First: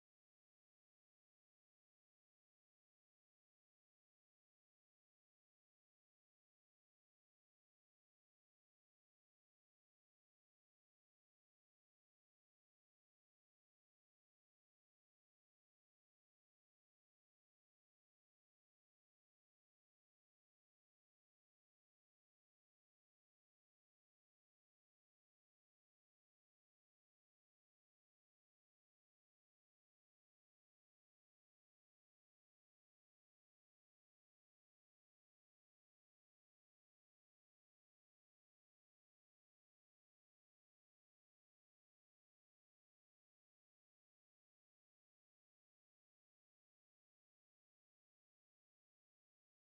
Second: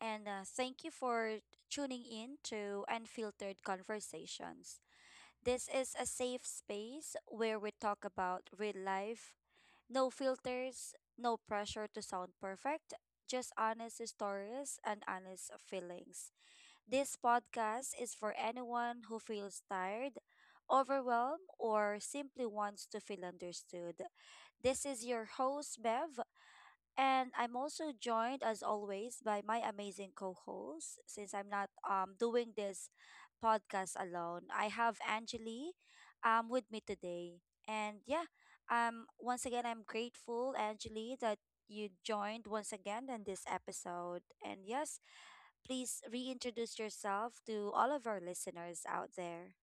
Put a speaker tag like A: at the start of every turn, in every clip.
A: and thank you for tuning in to Unfiltered Conversations. This is a safe space where we talk about real life, no filters, no pressure to sound perfect, just honest stories and honest feelings. This podcast is for anyone who feels tired, overwhelmed, or simply wants to feel understood. This is your host, Bev, and I'm also joined, as always, by my amazing co host. Since I'm not doing this podcast alone, I have Angeli with me today. And yeah, once again, I'm grateful, Angeli, that you joined once again in this episode. And yes, please reintroduce yourself to all of our listeners out there.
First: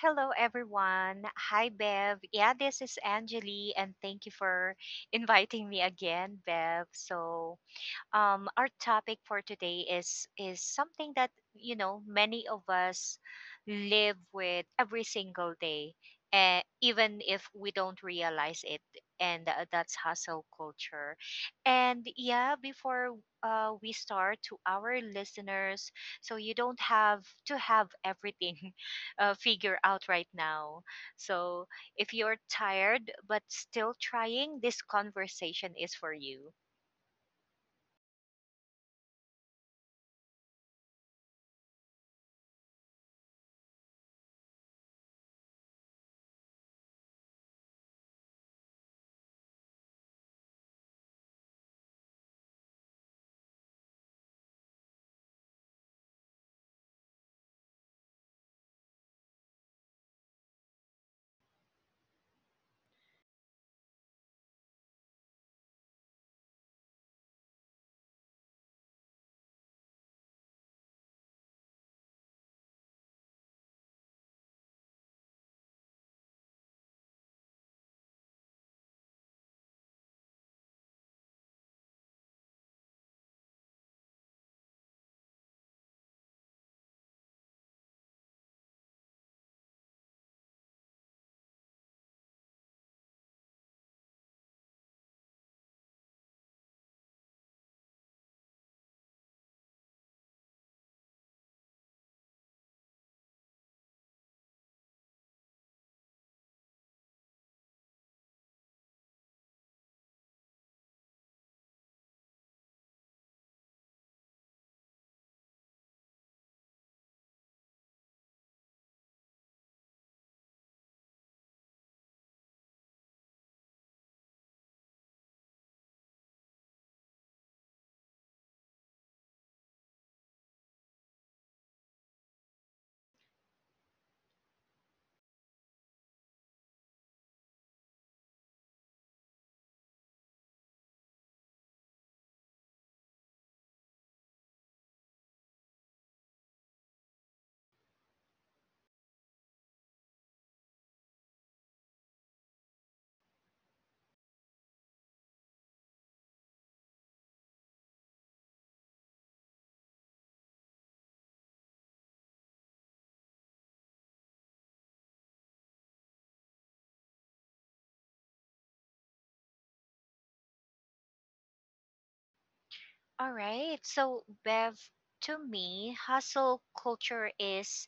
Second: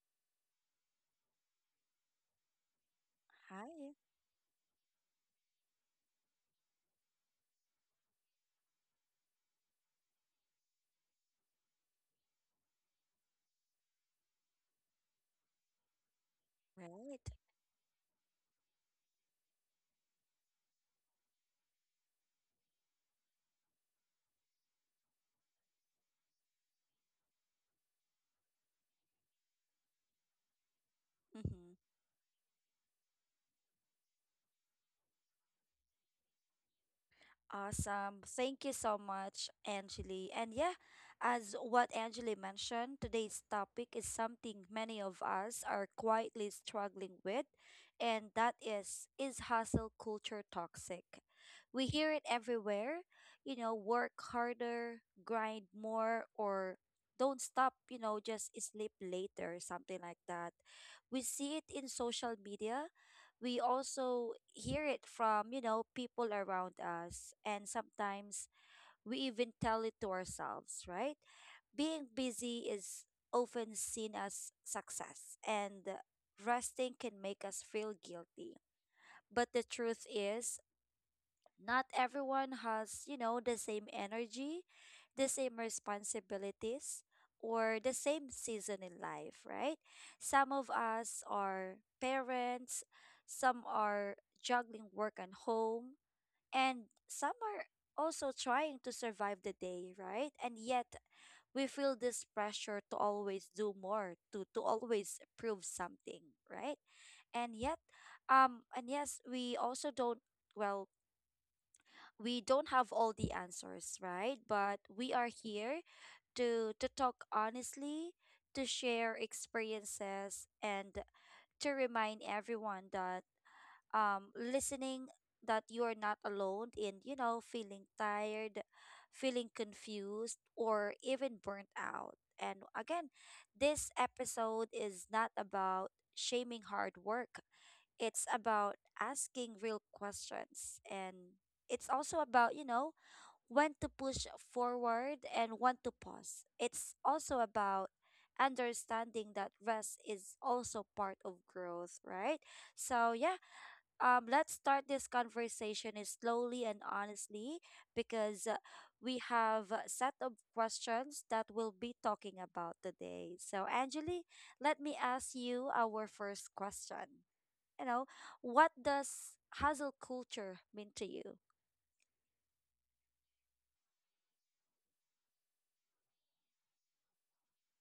B: Hello, everyone. Hi, Bev. Yeah, this is Angeli, and
A: Hi.
B: thank you for inviting me again, Bev. So, our topic for today is something that you know many of us live with every single day, even
A: Right.
B: if we don't realize it. And that's hustle culture. And yeah, before we start, to our listeners, so you don't have to have everything figured out right now. So
A: Mm-hmm.
B: if you're tired but still trying, this conversation is for you.
A: Awesome. Thank you so much, Angeli. And yeah, as what Angeli mentioned, today's topic is something many of us are quietly struggling with, and that is hustle culture toxic? We hear it everywhere, you know, work harder, grind more, or don't stop, you know, just sleep later, something like that. We see it in social media, we also hear it from you know people around us, and sometimes we even tell it to ourselves, right? Being busy is often seen as success, and resting can make us feel guilty, but the truth is not everyone has, you know, the same energy, the same responsibilities, or the same season in life, right? Some of us are parents, some are juggling work and home, and some are also trying to survive the day, right? And yet, we feel this pressure to always do more, to always prove something, right? And yet, and yes, we also don't, well, we don't have all the answers, right? But we are here to talk honestly, to share experiences, and to remind everyone that listening that you are not alone in, you know, feeling tired, feeling confused, or even burnt out. And again, this episode is not about shaming hard work. It's about asking real questions, and it's also about, you know, when to push forward and when to pause. It's also about understanding that rest is also part of growth, right? So yeah, let's start this conversation is slowly and honestly because we have a set of questions that we'll be talking about today. So Angeli, let me ask you our first question. You know, what does hustle culture mean to you?
B: All right. So, Bev, to me, hustle culture is,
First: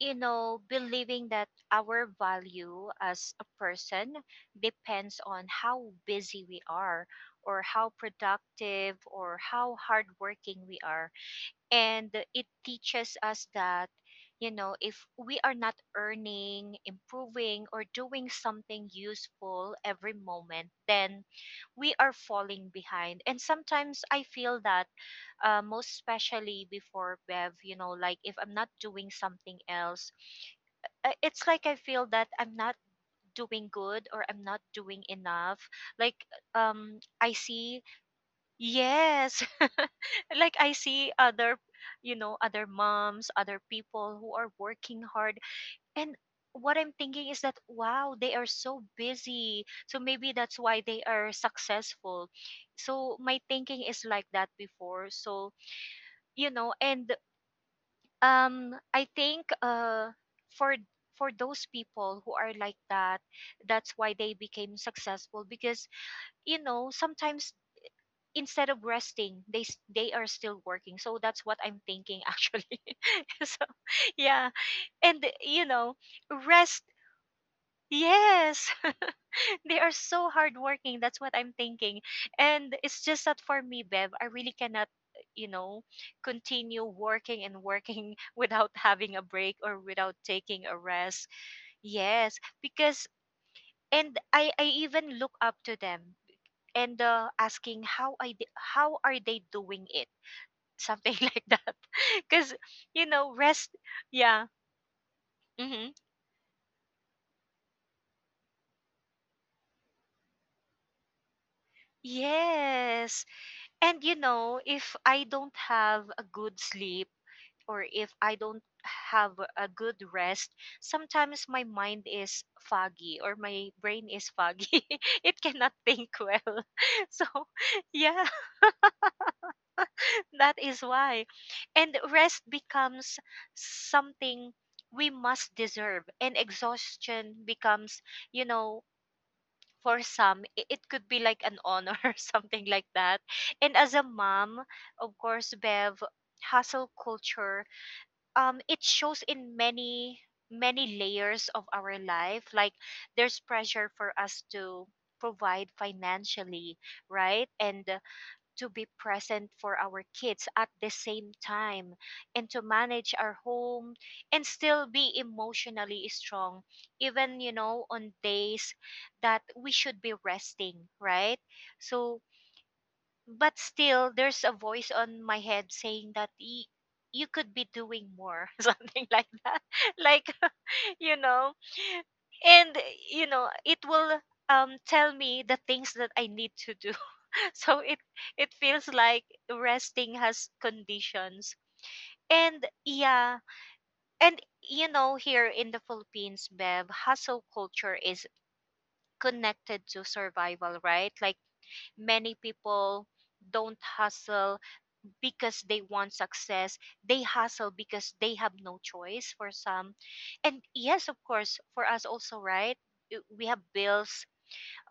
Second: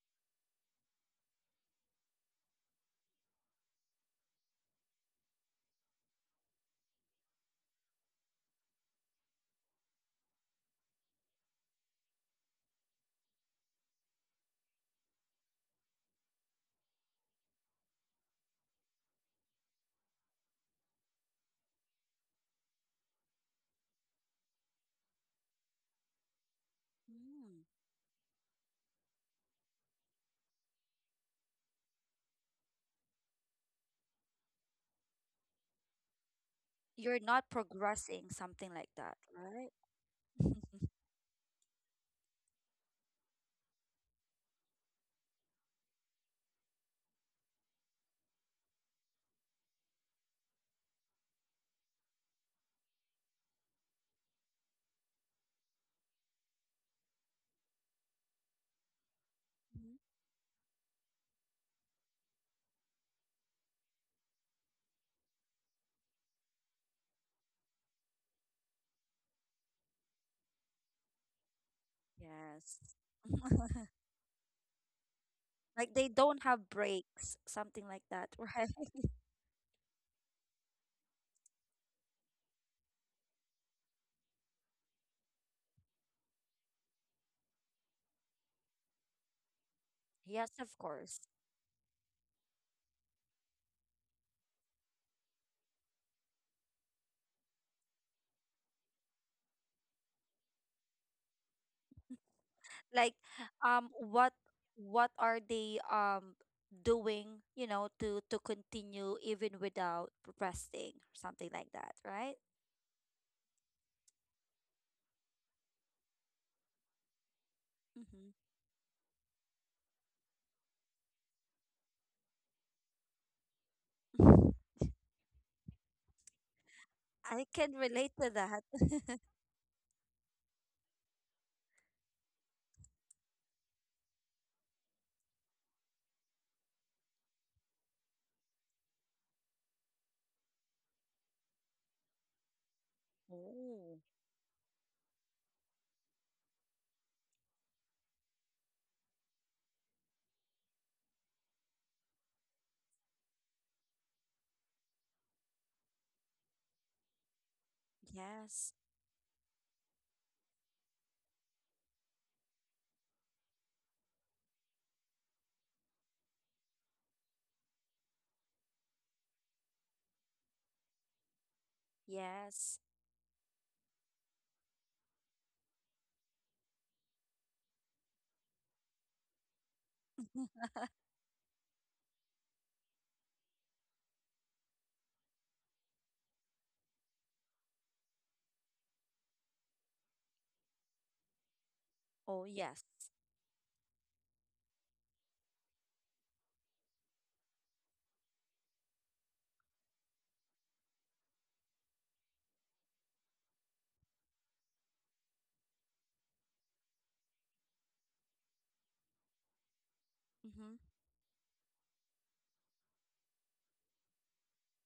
B: you know, believing that our value as a person depends on how busy we are, or how productive, or how hardworking we are, and it teaches us that you know if we are not earning, improving, or doing something useful every moment, then we are falling behind. And sometimes I feel that, most especially before, Bev, you know, like if I'm not doing something else, it's like I feel that I'm not doing good or I'm not doing enough. Like,
A: You're
B: I
A: not
B: see.
A: progressing, something like that,
B: Yes.
A: right?
B: Like I see you know, other moms, other people who are working hard. And what I'm thinking is that, wow, they are so busy. So maybe that's why they are successful. So my thinking is like that before. So, you know, and I think
A: Mhm.
B: for those people who are like that, that's why they became successful because you know sometimes instead of resting they they are still working. So that's what I'm thinking actually.
A: Yes.
B: So yeah, and you know,
A: Like they don't have
B: rest,
A: breaks, something like that,
B: yes.
A: right?
B: They are so hardworking, that's what I'm thinking. And it's just that for me, Bev, I really cannot, you know, continue working and working without having a break or without
A: Yes,
B: taking a
A: of course.
B: rest. Yes, because, and I even look up to them, and asking how I how are they doing it, something like that, because you
A: Like,
B: know, rest.
A: what
B: Yeah.
A: what are they
B: Hmm.
A: um doing, you know, to continue even without resting, something like that, right?
B: Yes, and you know, if I don't have a good sleep or if
A: Mm-hmm.
B: I don't have a good rest, sometimes my mind is foggy or my brain is foggy, it cannot think well. So
A: I can relate
B: yeah,
A: to that.
B: that is why. And rest becomes something we must deserve, and exhaustion becomes, you know, for some, it could be like an honor or something like that. And as a
A: Oh,
B: mom, of course, Bev, hustle culture, it shows in many layers of our life. Like, there's pressure for us to provide financially, right? And to
A: yes,
B: be present for our kids at the same time, and to manage our home, and still be emotionally strong even, you know, on days that we should be resting, right? So,
A: yes.
B: but still, there's a voice on my head saying that, you could be doing more, something like that. Like, you know, and you know, it will tell me the things that I need to do. So it feels like resting has conditions.
A: Oh,
B: And
A: yes.
B: yeah. And you know, here in the Philippines, Bev, hustle culture is connected to survival, right? Like, many people don't hustle because they want success. They hustle because they have no choice, for some. And
A: Mm-hmm.
B: yes, of course, for us also, right? We have bills,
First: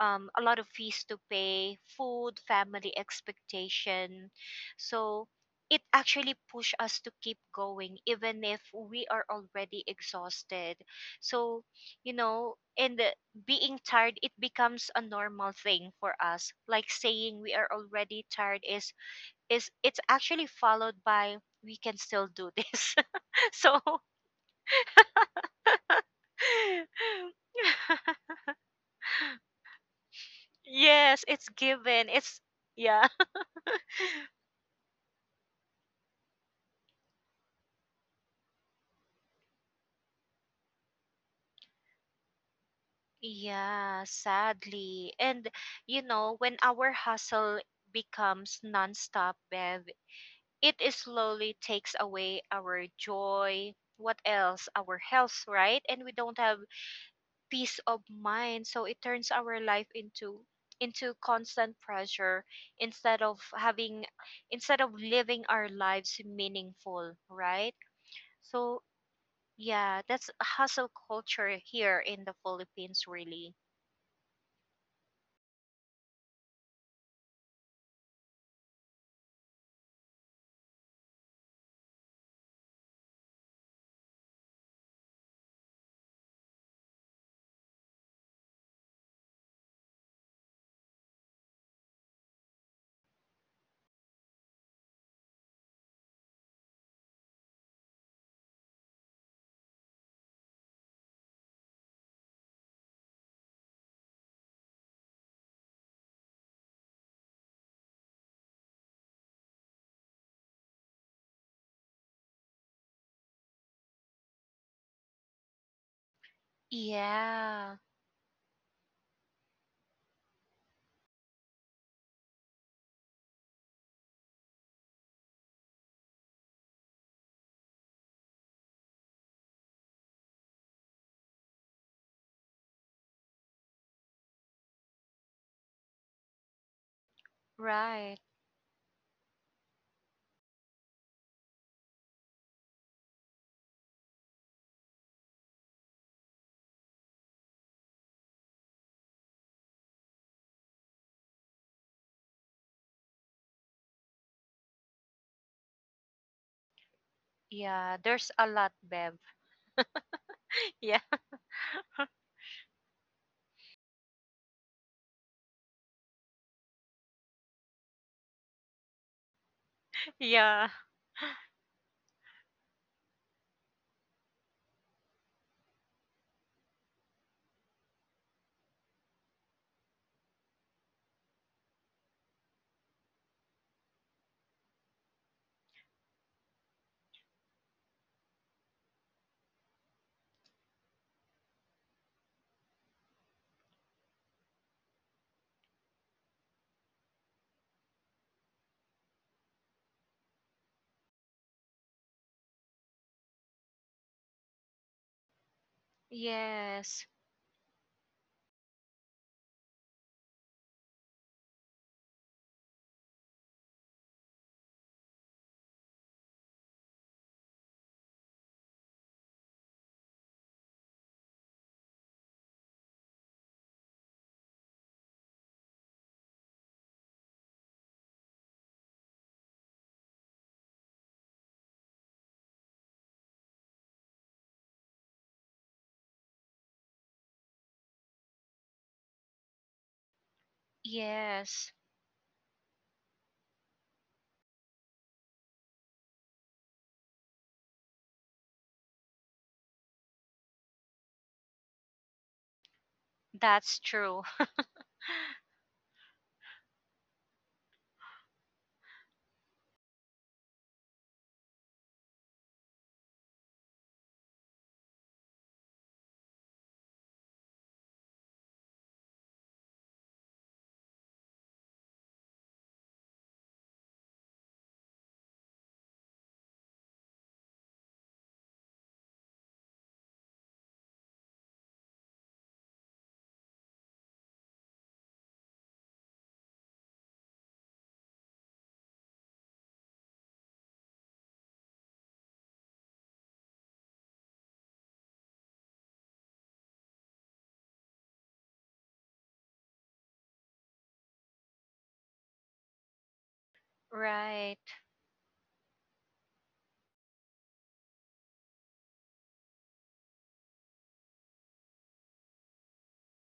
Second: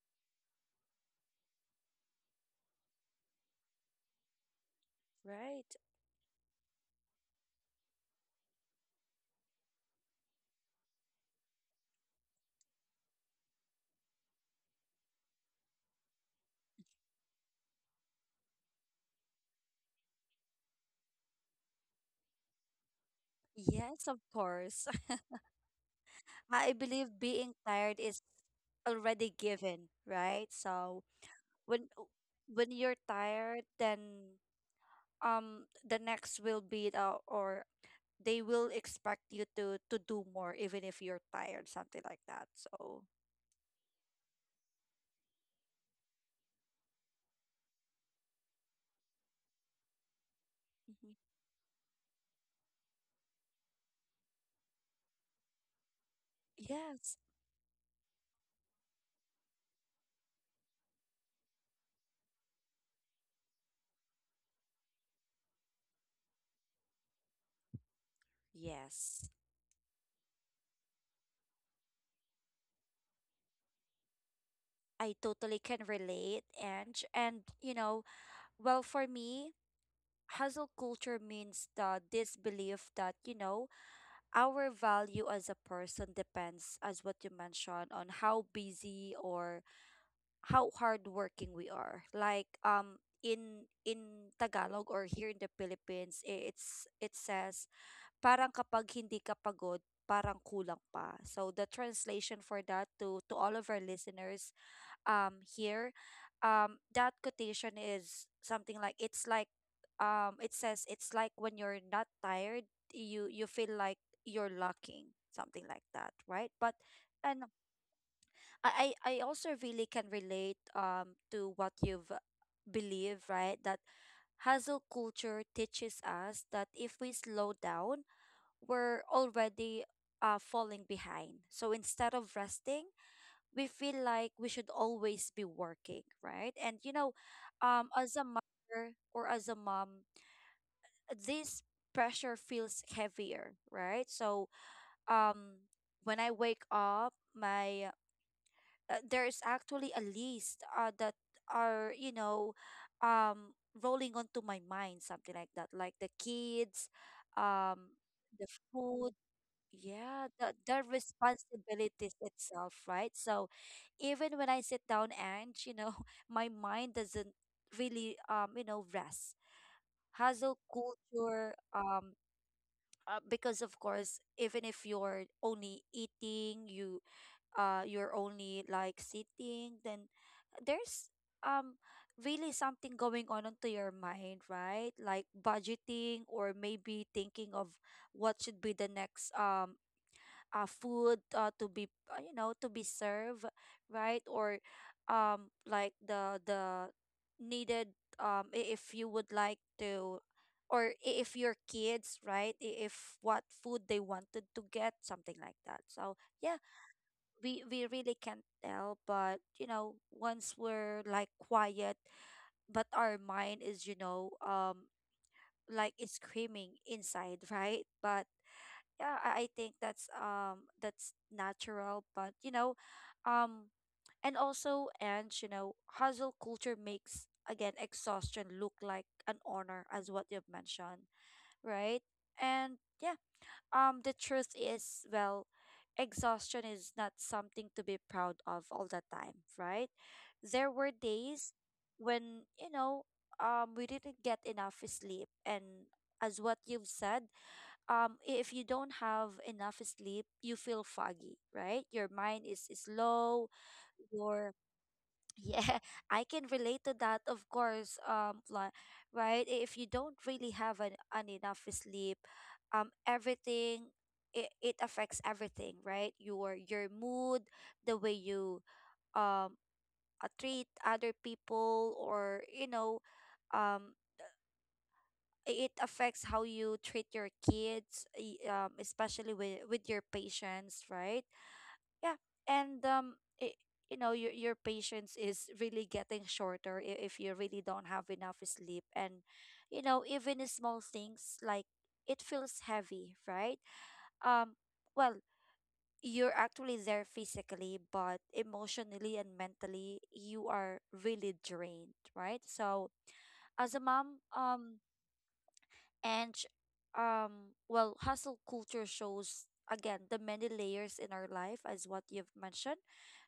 B: a lot of fees to pay, food, family expectation. So
A: Right.
B: it actually push us to keep going even if we are already exhausted. So, you know, and being tired, it becomes a normal thing for us. Like saying we are already tired is, it's actually followed by, we can still do this. So,
A: Yes, of course. I believe being tired is already given, right? So
B: yes, it's
A: when uh,
B: given. It's,
A: when you're
B: yeah.
A: tired, then the next will be the or they will expect you to do more even if you're tired, something like that. So
B: Yeah, sadly. And you know, when our hustle becomes nonstop, Bev, it is
A: mhm,
B: slowly takes away our joy. What else? Our health, right? And we don't have
A: yes,
B: peace of mind. So it turns our life into, constant pressure instead of living our lives meaningful, right? So
A: yes.
B: yeah, that's hustle culture here in the Philippines really.
A: I totally can relate, and you know, well for me, hustle culture means the disbelief that you know our value as a person depends, as what you mentioned, on how busy or how hardworking we are. Like in Tagalog or here in the Philippines, it says parang kapag hindi ka pagod, parang kulang pa. So the translation for that to all of our listeners here that quotation is something like it's like it says it's like when you're not tired, you feel like you're lacking, something like that, right? But and
B: Yeah,
A: I I also really can relate to what you've believed, right? That hustle culture teaches us that if we slow down, we're already falling behind, so instead of resting, we feel like we should always be working, right? And you know, as
B: right.
A: a mother or as a mom, this pressure feels heavier, right? So, um, when I wake up, my there is actually a list that are, you know, um, rolling onto my mind, something like that, like the kids, um,
B: Yeah, there's a
A: the
B: lot,
A: food,
B: Bev.
A: yeah, the the
B: Yeah,
A: responsibilities itself, right? So even when I sit down and, you know, my mind doesn't really you know, rest. Hustle
B: yeah.
A: culture, because of course, even if you're only eating, you you're only like sitting, then there's um really something going on onto your mind, right? Like budgeting or maybe thinking of what should be the next food to be you know to be served, right? Or like the needed if you would like to, or if your kids, right? If what food they wanted to get, something like that, so yeah,
B: Yes,
A: we really can't tell, but you know once we're like quiet, but our mind is you know, like it's screaming inside right? But yeah, I think that's natural, but you know, um and also and you know hustle culture makes again exhaustion look like an honor, as what you've mentioned, right? And yeah, the truth is, well, exhaustion is not something to be proud of all the time, right? There were days
B: yes.
A: when you know we didn't get enough sleep, and as what you've said, if you don't have enough sleep you feel foggy, right? Your mind is low,
B: That's true.
A: your yeah. I can relate to that, of course. Like, right, if you don't really have an enough sleep, everything, it affects everything, right? Your mood, the way you um treat other people, or you know, um it affects how you treat your kids, especially with your patients, right? Yeah, and it, you know, your patience is really getting shorter if you really don't have enough sleep, and you know, even small things like it feels heavy, right? Um, well, you're actually there physically, but emotionally and mentally, you are really drained, right? So as a mom,
B: Right.
A: and well, hustle culture shows again the many layers in our life, as what you've mentioned.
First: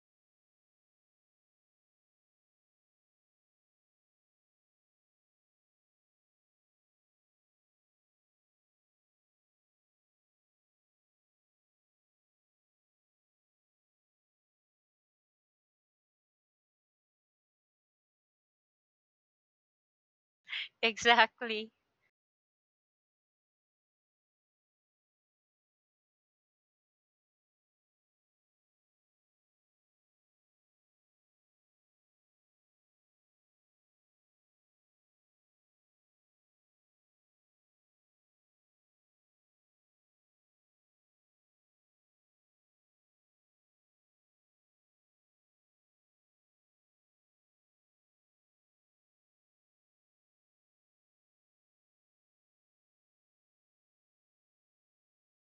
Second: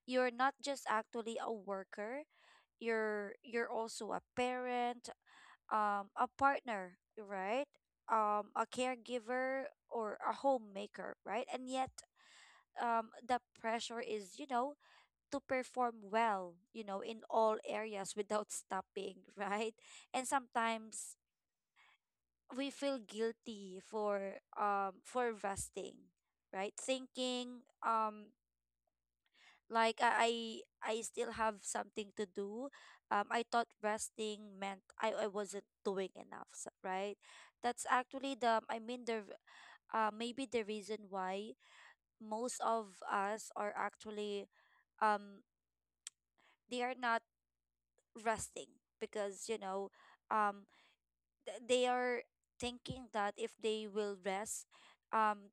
A: You're not just actually a worker, you're also a parent, a partner, right? A caregiver or a homemaker, right? And yet the pressure is, you know, to perform well, you know, in all areas without stopping, right? And sometimes
B: Exactly.
A: we feel guilty for resting, right? Thinking like I still have something to do. I thought resting meant I wasn't doing enough, right? That's actually the, I mean the maybe the reason why most of us are actually um they are not resting, because you know um they are thinking that if they will rest, um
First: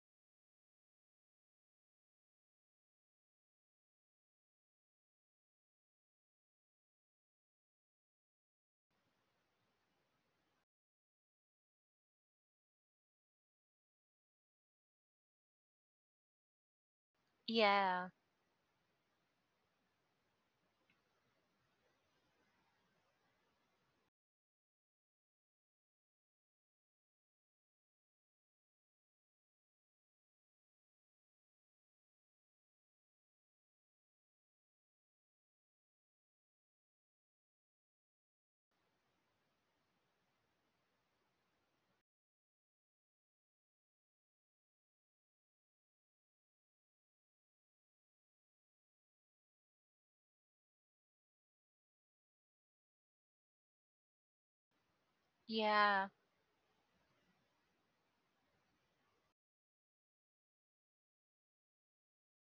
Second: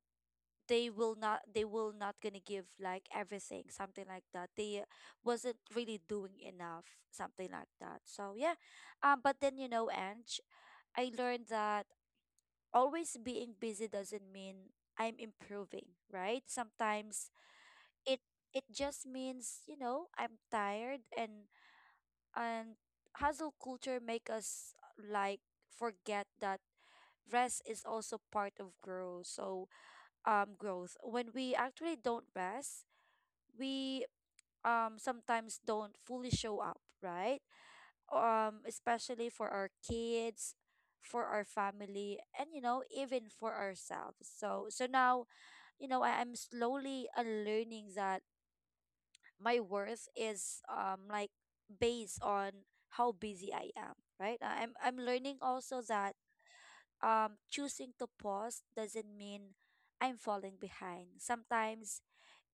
A: they will not, they will not gonna give like everything, something like that, they wasn't really doing enough, something like that, so yeah, but then you know Ange, I learned that always being busy doesn't mean I'm improving, right? Sometimes
B: Yeah,
A: it, it just means you know I'm tired. And hustle culture make us like forget that rest is also part of growth. So growth when we actually don't rest, we sometimes don't fully show up, right? Especially for our kids, for our family, and you know, even for ourselves. So so now, you know, I'm slowly unlearning that my worth is like based on how busy I am, right? I'm learning also
B: yeah.
A: that choosing to pause doesn't mean I'm falling behind. Sometimes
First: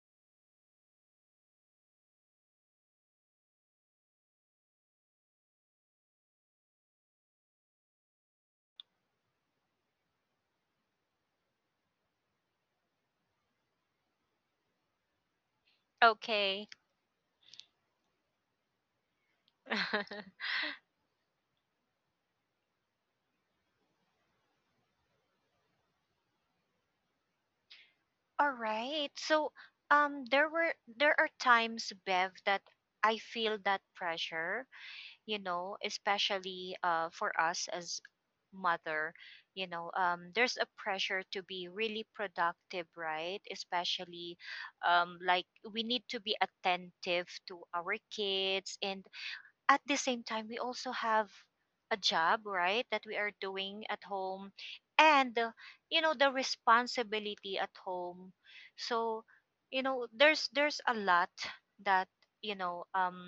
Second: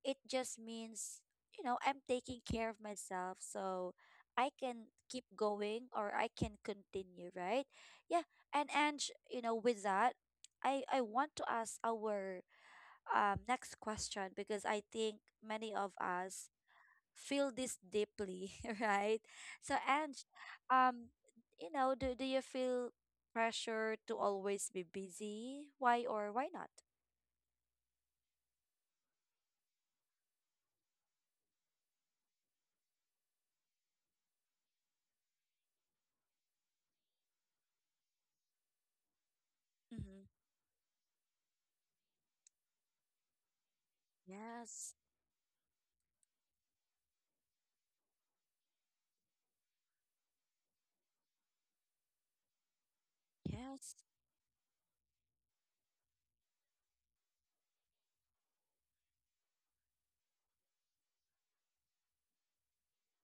A: it just means you know I'm taking care of myself, so I can keep going, or I can continue, right? Yeah, and Ange, you know, with that, I want to ask our next question, because I think many of us
B: Okay.
A: feel this deeply, right? So Ange, um you know, do you feel pressure to always be busy, why or why not?
B: All right. So, there were, there are times, Bev, that I feel that pressure. You know, especially for us as mother. You know,
A: Mm-hmm,
B: there's a pressure to be really productive, right? Especially,
A: yes,
B: like, we need to be attentive to our kids, and at the same time we also have a job, right, that we are doing
A: yes,
B: at home, and you know, the responsibility at home. So you know, there's a lot that, you know,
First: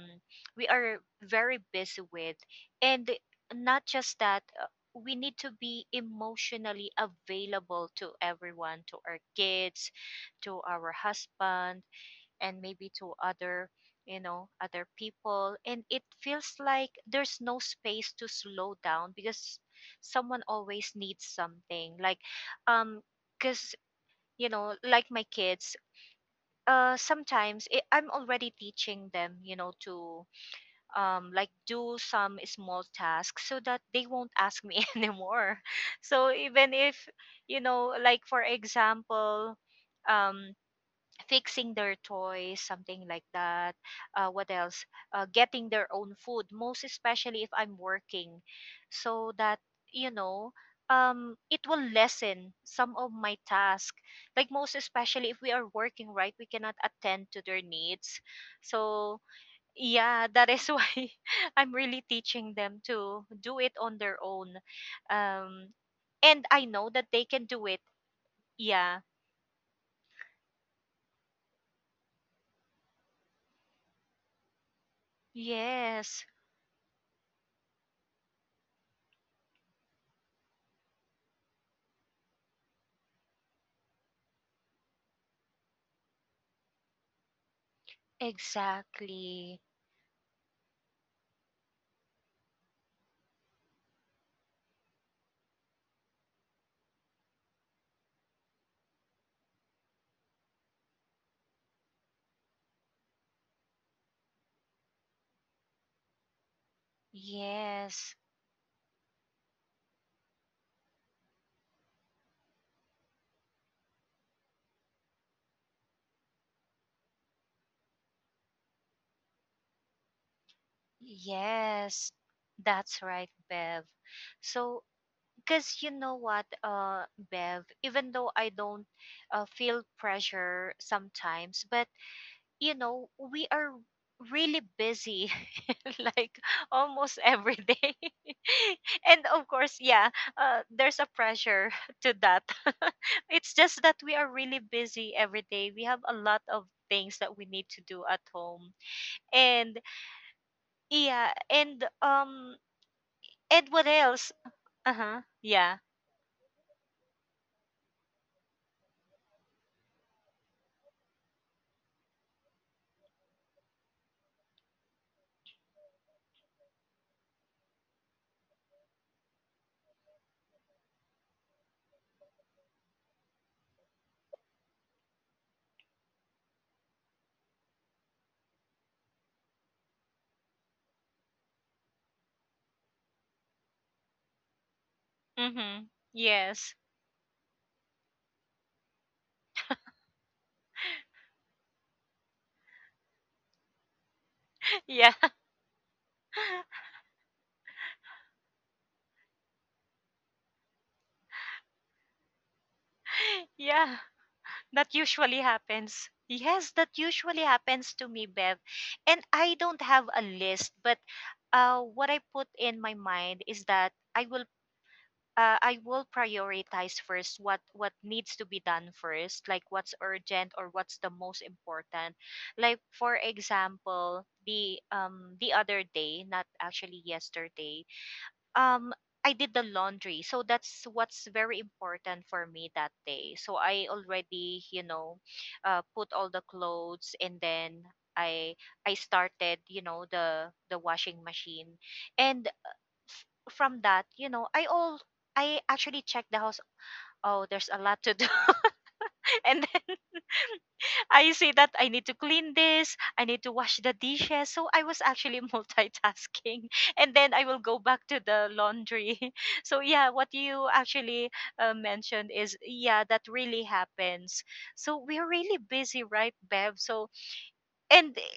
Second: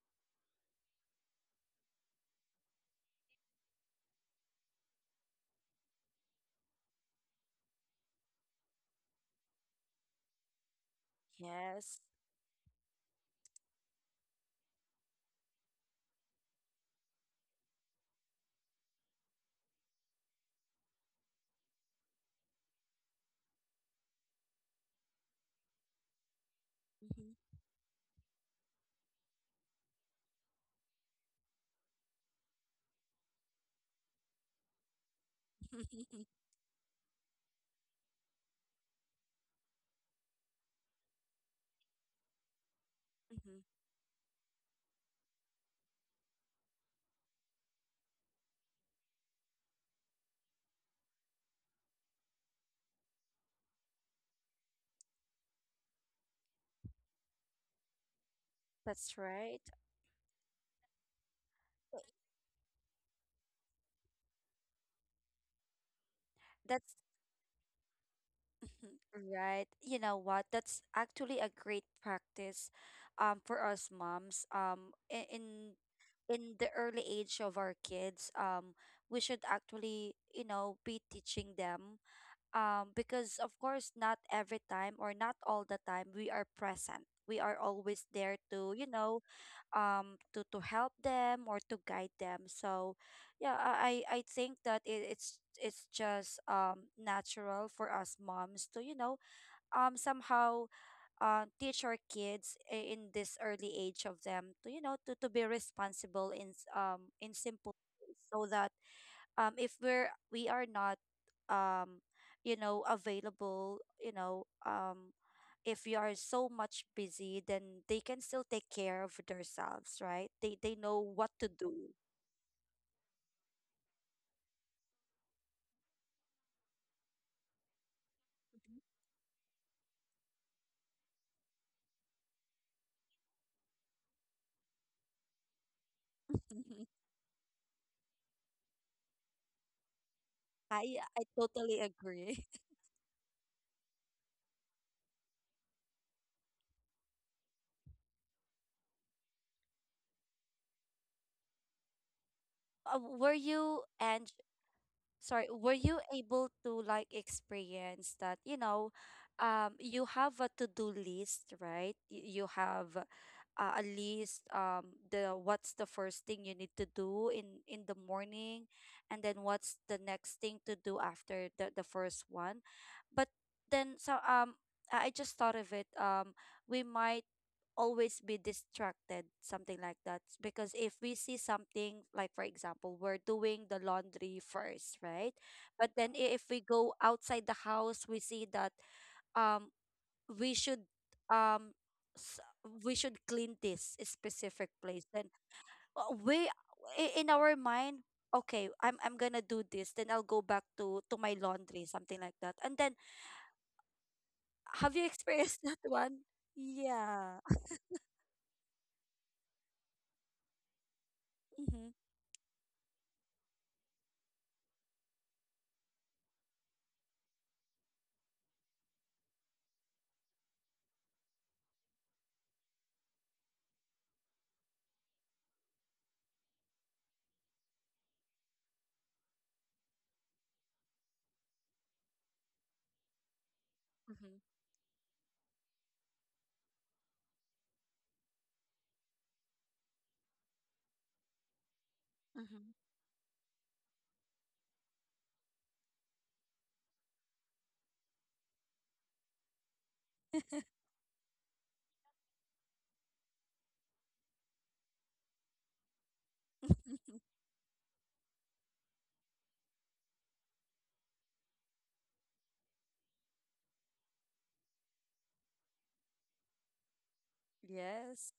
B: we are very busy with. And not just that, we need to be emotionally available to everyone, to our kids, to our husband,
A: yes.
B: and maybe to other, you know, other people. And it feels like there's no space to slow down because someone always needs something. Like, um because, you know, like my kids,
A: Mhm.
B: sometimes I'm already teaching them, you know, to like, do some small tasks so that they won't ask me anymore. So even if, you know, like for example, um fixing their toys, something like
A: Mhm.
B: that. What else? Getting their own food, most especially if I'm working, so that, you know, it will lessen some of my task. Like, most especially if we are working, right? We cannot attend to their needs.
A: That's
B: So
A: right.
B: yeah, that is why I'm really teaching them to do it on their own, um, and I know
A: That's
B: that they can do it. Yeah.
A: right. You know what? That's actually a great practice for us moms. In
B: Yes.
A: in the early age of our kids, we should actually, you know, be teaching them because of course not every time or not all the time we are present we are always there to you know
B: Exactly.
A: um to help them or to guide them so yeah, I think that it's just natural for us moms to you know, somehow teach our kids in this early age of them to you know to be responsible in in simple
B: Yes,
A: ways so that if we are not um you know available you know, if you are so much busy, then they can still take care of themselves, right? They know what to do.
B: yes, that's right, Bev. So, because you know what, Bev, even though I don't, feel pressure sometimes, but you know, we are really busy, like almost every day. And of course, yeah, there's
A: I
B: a
A: I
B: pressure
A: totally
B: to that.
A: agree.
B: It's just that we are really busy every day. We have a lot of things that we need to do at home. And, yeah,
A: Uh, were
B: and what
A: you
B: else?
A: and
B: Uh-huh. Yeah.
A: were you able to like experience that, you know, you have a to-do list, right? You have a list, the what's the first thing you need to do in the morning, and then what's the next thing to do after the first one. But then so um, I just thought of it, we might always be distracted, something like that. Because if we see something, like for example, we're doing the laundry first, right?
B: Mhm.
A: But then if we
B: Yes.
A: go outside the house, we see that um we should um s- we should clean this specific place.
B: Yeah.
A: Then uh, we in our mind, okay, I'm gonna do this. Then I'll go back to my laundry, something like that. And then
B: Yeah. That
A: have you
B: usually
A: experienced that
B: happens.
A: one?
B: Yes, that
A: Yeah.
B: usually happens to me, Bev. And I don't have a list, but
A: Mm-hmm.
B: what I put in my mind is that I will prioritize first, what needs to be done first, like what's urgent or what's the most important. Like for example, the other day, not actually yesterday, um I did the laundry. So that's what's very important for me that day. So I
A: Mm-hmm.
B: already, you know, put all the clothes, and then I I started, you know, the washing machine. And
A: Mm-hmm.
B: from that, you know, I actually checked the house. Oh, there's a lot to do. And then I see that I need to clean this, I need to wash the dishes. So I was actually multitasking. And then I will go back to the laundry. So yeah, what you actually, mentioned is, yeah, that really happens. So we're really busy, right, Bev? So, and
A: Yes.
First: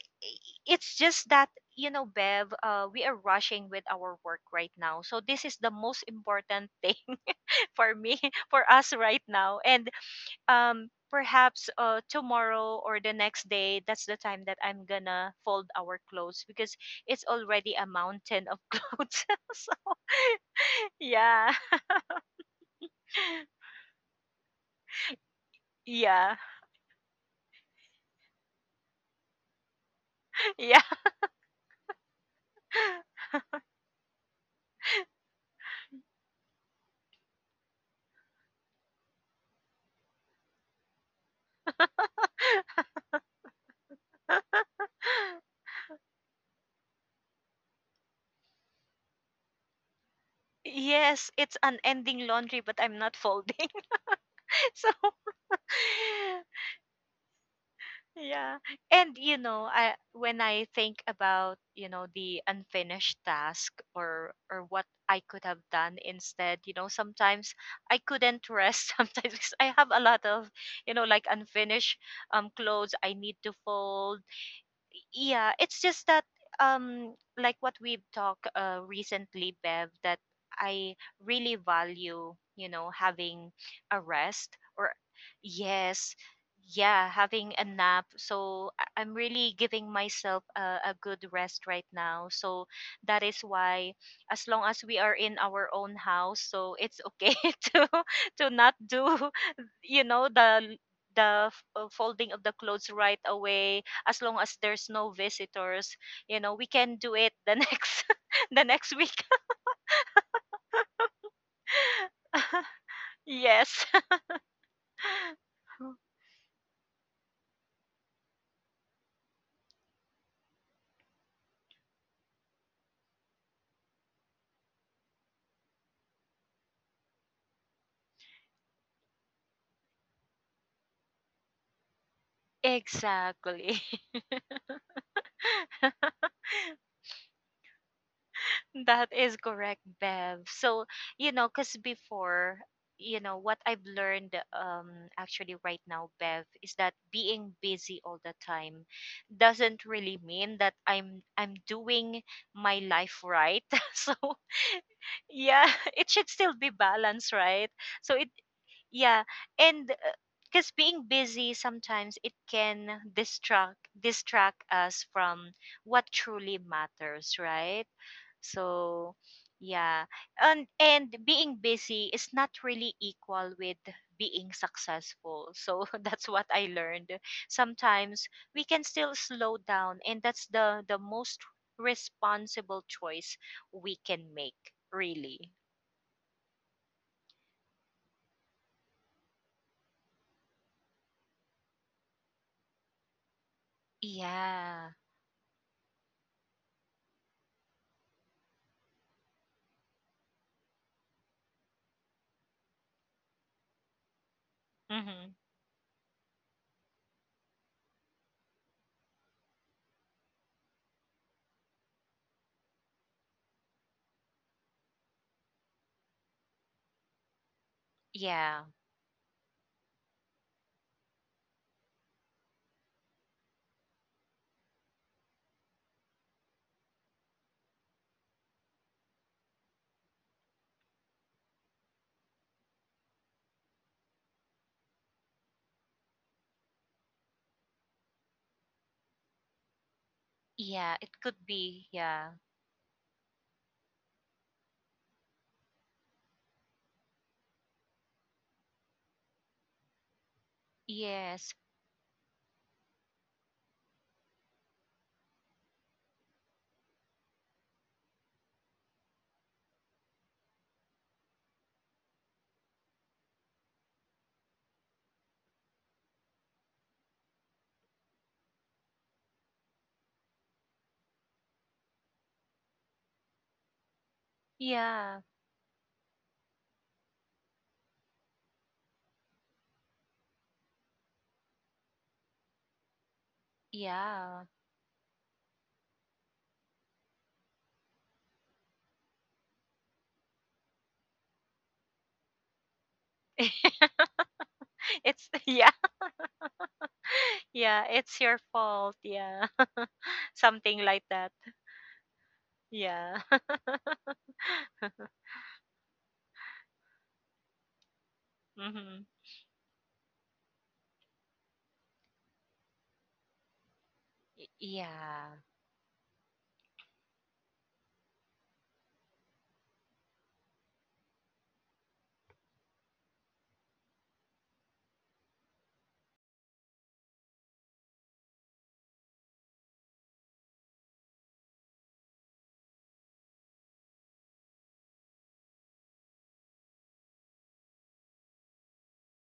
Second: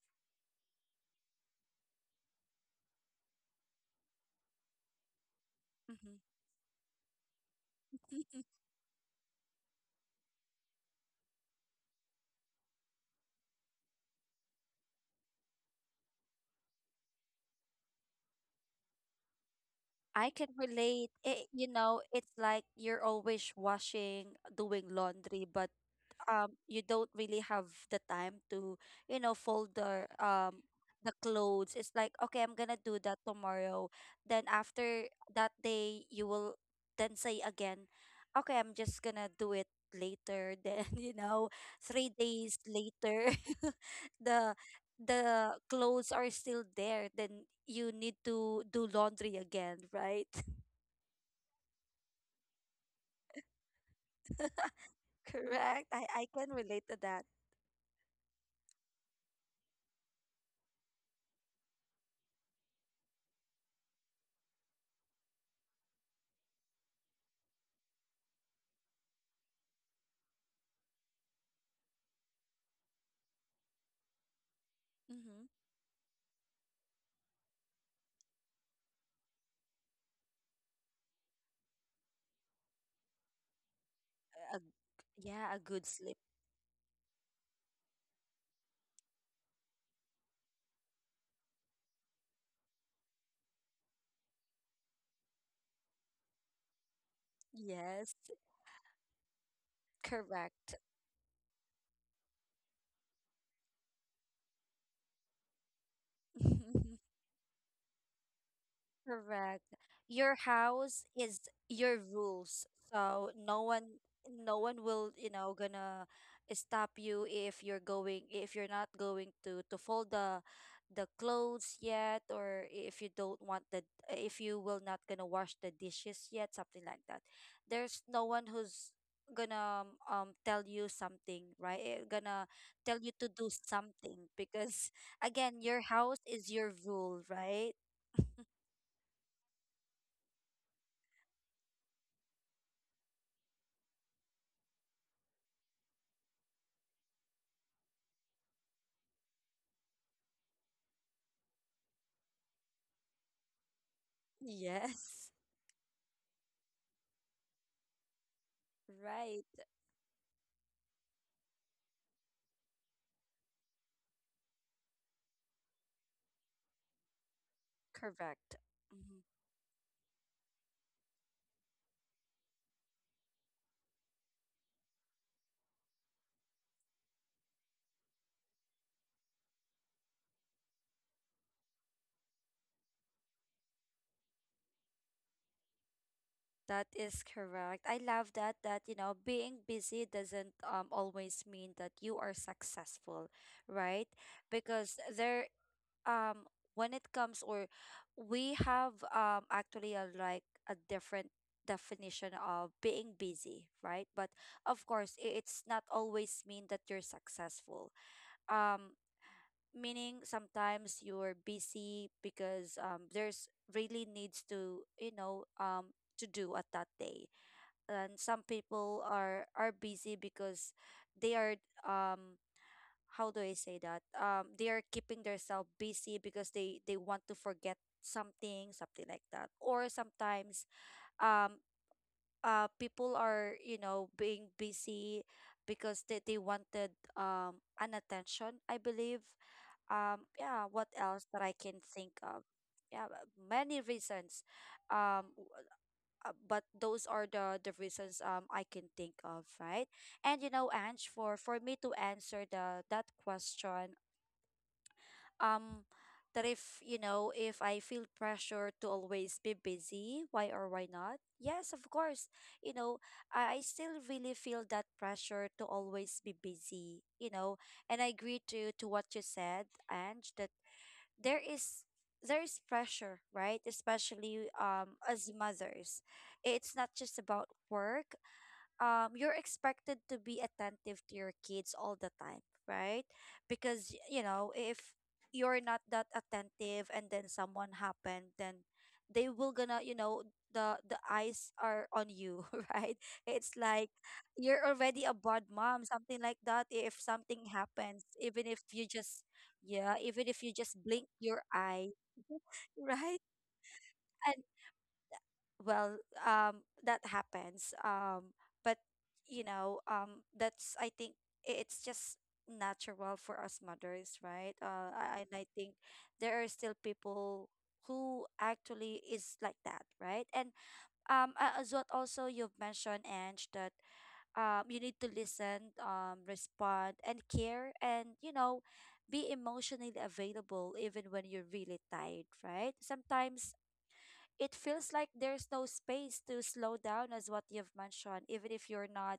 B: it's just that, you know, Bev, we are rushing with our work right now, so this is the most
A: Hmm.
B: important thing for me, for us right now. And perhaps tomorrow or the next day, that's the time that I'm gonna fold our clothes because it's already a mountain of clothes.
A: I can
B: So,
A: relate. It,
B: yeah,
A: you know, it's like you're always washing, doing laundry, but
B: yeah,
A: you don't really have the time to you know fold
B: yeah.
A: the clothes. It's like okay, I'm gonna do that tomorrow, then after that day you will then say again, okay, I'm just gonna do it later. Then you know, 3 days later, the the clothes are still there, then you need to do laundry again, right?
B: Yes, it's an ending laundry, but I'm not folding. So,
A: Correct. I can relate to that.
B: yeah. And you know, I, when I think about, you know, the unfinished task or what I could have done instead, you know, sometimes I couldn't rest sometimes because I have a lot of, you know, like unfinished clothes I need to fold.
A: Mm-hmm.
B: Yeah, it's just that, like what we've talked recently, Bev, that I really value, you know, having a rest
A: A,
B: or,
A: yeah, a good
B: yes,
A: sleep.
B: yeah, having a nap. So I'm really giving myself a good rest right now. So that is why, as long as we are in our own house, so it's okay to
A: Yes.
B: to not do, you know, the,
A: Correct.
B: the folding of the clothes right away, as long as there's no visitors, you know, we can do it the next the next week.
A: Correct. Your house is your rules. So no
B: Yes.
A: one, no one will, you know, gonna stop you if you're going if you're not going to fold the clothes yet, or if you don't want the if you will not gonna wash the dishes yet, something like that. There's no one who's gonna tell you something, right? Eh, gonna tell you to do
B: Exactly.
A: something, because again, your house is your rule, right?
B: That is correct, Bev. So, you know, because before, you know, what I've learned, actually right now, Bev, is that being busy all the time doesn't really mean that I'm doing my life right. So,
A: Yes.
B: yeah, it should still be balanced, right? So it, yeah,
A: Right,
B: and because being busy sometimes it can distract us from what truly matters, right?
A: correct.
B: So,
A: Mhm.
B: yeah. And being busy is not really equal with being successful. So that's what I learned. Sometimes we can still slow down, and that's the most responsible choice we can make, really.
A: That is correct. I love that, that you know being busy doesn't always mean that you are successful, right?
B: Yeah.
A: Because there um when it comes, or we have actually a like a different definition of being busy, right? But of course,
B: Mhm.
A: it's not always mean that you're successful. Um Meaning sometimes you're busy because there's really needs to you know to do at that day, and some
B: Yeah.
A: people are busy because they are um how do I say that, they are keeping themselves busy because they want to forget something, something like that. Or sometimes um people are you know being busy because they wanted an attention, I believe. Yeah, what
B: Yeah, it
A: else that
B: could
A: I can
B: be.
A: think
B: Yeah.
A: of? Yeah, many reasons. Um, w- but those are the reasons I can think of, right? And you know, Ange,
B: Yes.
A: for me to answer the that question, um, that if you know if I feel pressure to always be busy, why or why not? Yes, of course. You know, I still really feel that pressure to always be busy. You know, and I agree to what you said, Ange. That there is there is pressure, right, especially
B: Yeah.
A: as mothers. It's not just about work, you're expected to be attentive to your kids all the time, right? Because you
B: Yeah.
A: know, if you're not that attentive and then someone happened, then they will gonna, you know, the eyes are on you, right? It's like you're already a
B: It's
A: bad
B: yeah.
A: mom, something like that. If something
B: Yeah,
A: happens,
B: it's your
A: even if you
B: fault.
A: just
B: Yeah.
A: yeah, even if you
B: Something
A: just
B: like
A: blink
B: that.
A: your eye,
B: Yeah.
A: right? Well, that happens, but
B: Mhm.
A: you know that's I think it's just natural for us mothers,
B: Y-
A: right? I- and
B: Yeah.
A: I think there are still people who actually is like that, right? And as what also you've mentioned, Ange, that you need to listen, respond and care, and you know be emotionally available even when you're really tired, right? Sometimes it feels like there's no space to slow down, as what you've mentioned, even if you're not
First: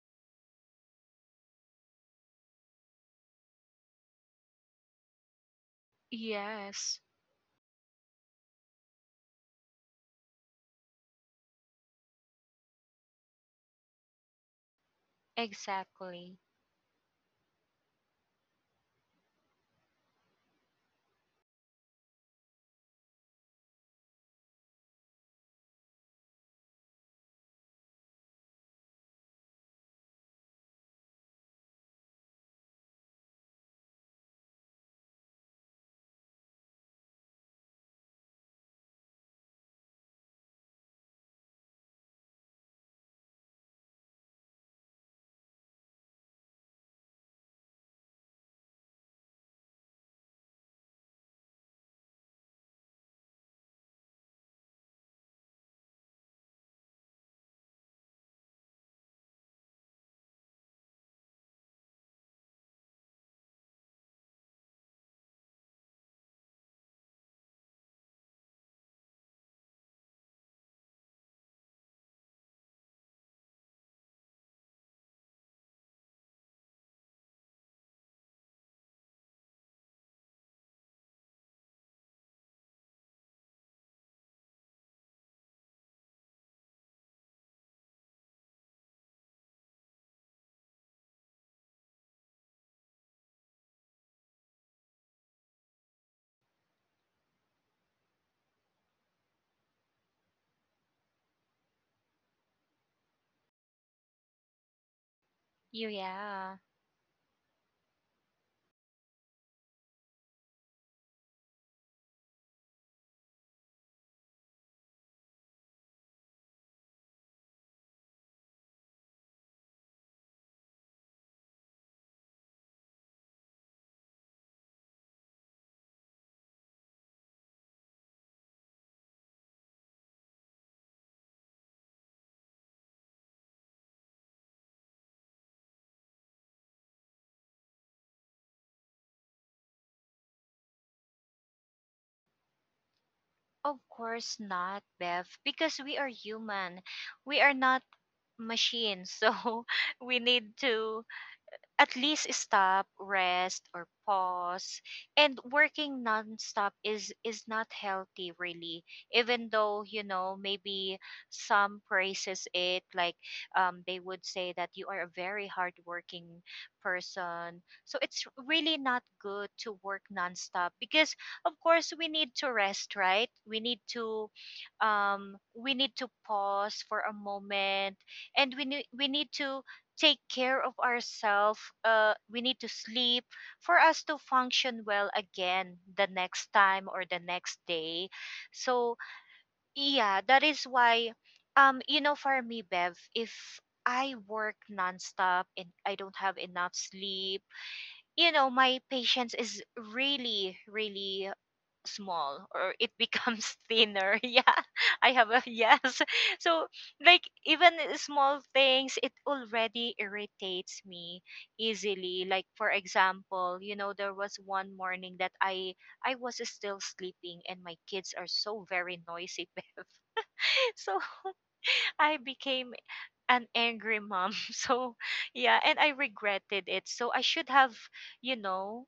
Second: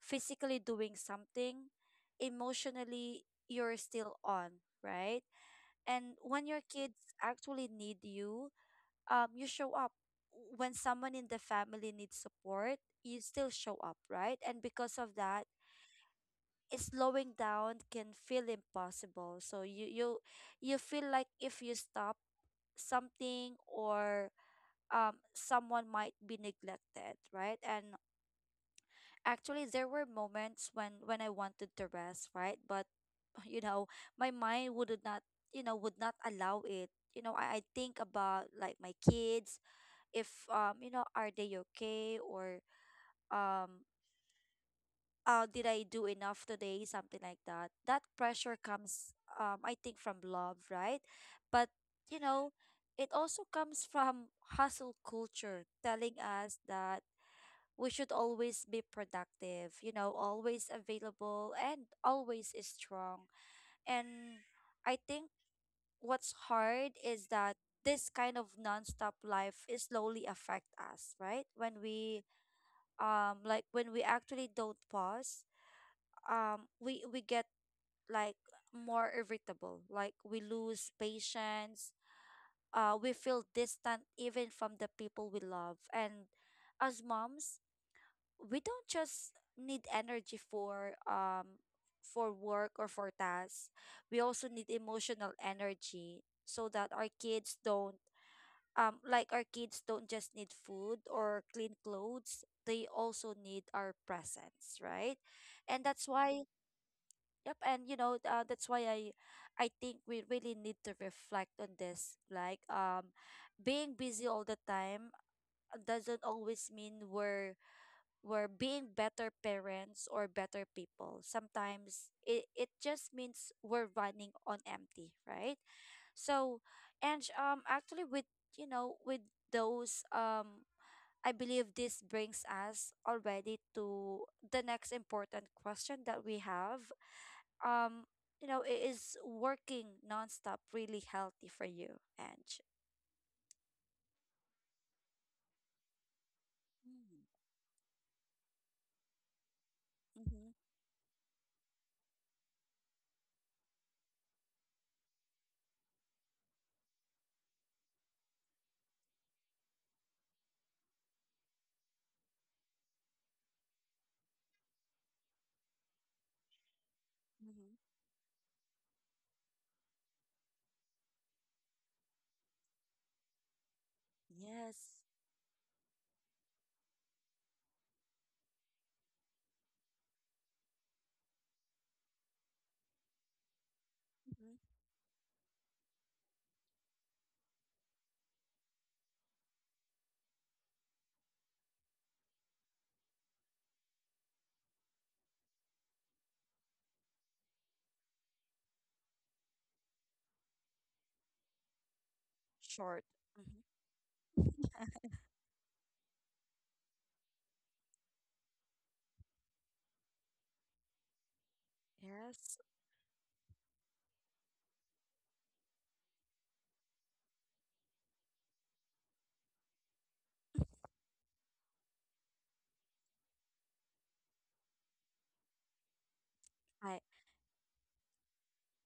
A: physically doing something, emotionally you're still on, right? And when your
B: Yes,
A: kids actually need you, you show up. When someone in the family needs support, you still show up, right? And because of that,
B: exactly.
A: it's slowing down can feel impossible, so you you feel like if you stop something or someone might be neglected, right? And actually, there were moments when I wanted to rest, right? But you know, my mind would not, you know, would not allow it. You know, I think about like my kids, if you know, are they okay, or um, did I do enough today? Something like that. That pressure comes, I think, from love, right? But you know, it also comes from hustle culture telling us that we should always be productive, you know, always available and always strong. And I think what's hard is that this kind of nonstop life is slowly affect us, right? When we like when we actually don't pause, um, we get like more irritable, like we lose patience, we feel distant even from the people we love. And as moms, we don't just need energy for work or for tasks, we also need emotional energy, so that our kids don't like our kids don't just need food or clean clothes, they also need our presence, right? And
B: You-
A: that's why
B: Yeah.
A: yep, and you know that's why I think we really need to reflect on this, like being busy all the time doesn't always mean we're being better parents or better people. Sometimes it just means we're running on empty, right? So, and actually, with you know, with those I believe this brings us already to the next important question that we have. Um, you know, is working nonstop really healthy for you, Ange?
B: Of course not, Bev, because we are human. We
A: Mm-hmm,
B: are not machines. So we need to at least stop, rest, or pause. And working nonstop is not healthy, really. Even though, you know, maybe some praises it, like, they would say that you are a very hardworking person.
A: mm-hmm,
B: So it's really not good to work nonstop because, of course, we need to rest, right? We need to
A: yes.
B: um, we need to pause for a moment, and we need to take care of ourselves. We need to sleep for us to
A: Mm-hmm.
B: function well again the next time or the next day. So, yeah, that is why, you know, for me, Bev, if I work nonstop and I don't have enough sleep, you know, my patience is really, really small, or it
A: Short.
B: becomes thinner. Yeah,
A: Mm-hmm.
B: I have a, yes. So, like, even small things, it already irritates me easily. Like,
A: Yes.
B: for example, you know, there was one morning that I was still sleeping and my kids are so very noisy, Bev. So I became an angry mom. So, yeah, and I regretted it.
A: I
B: So I should have, you know,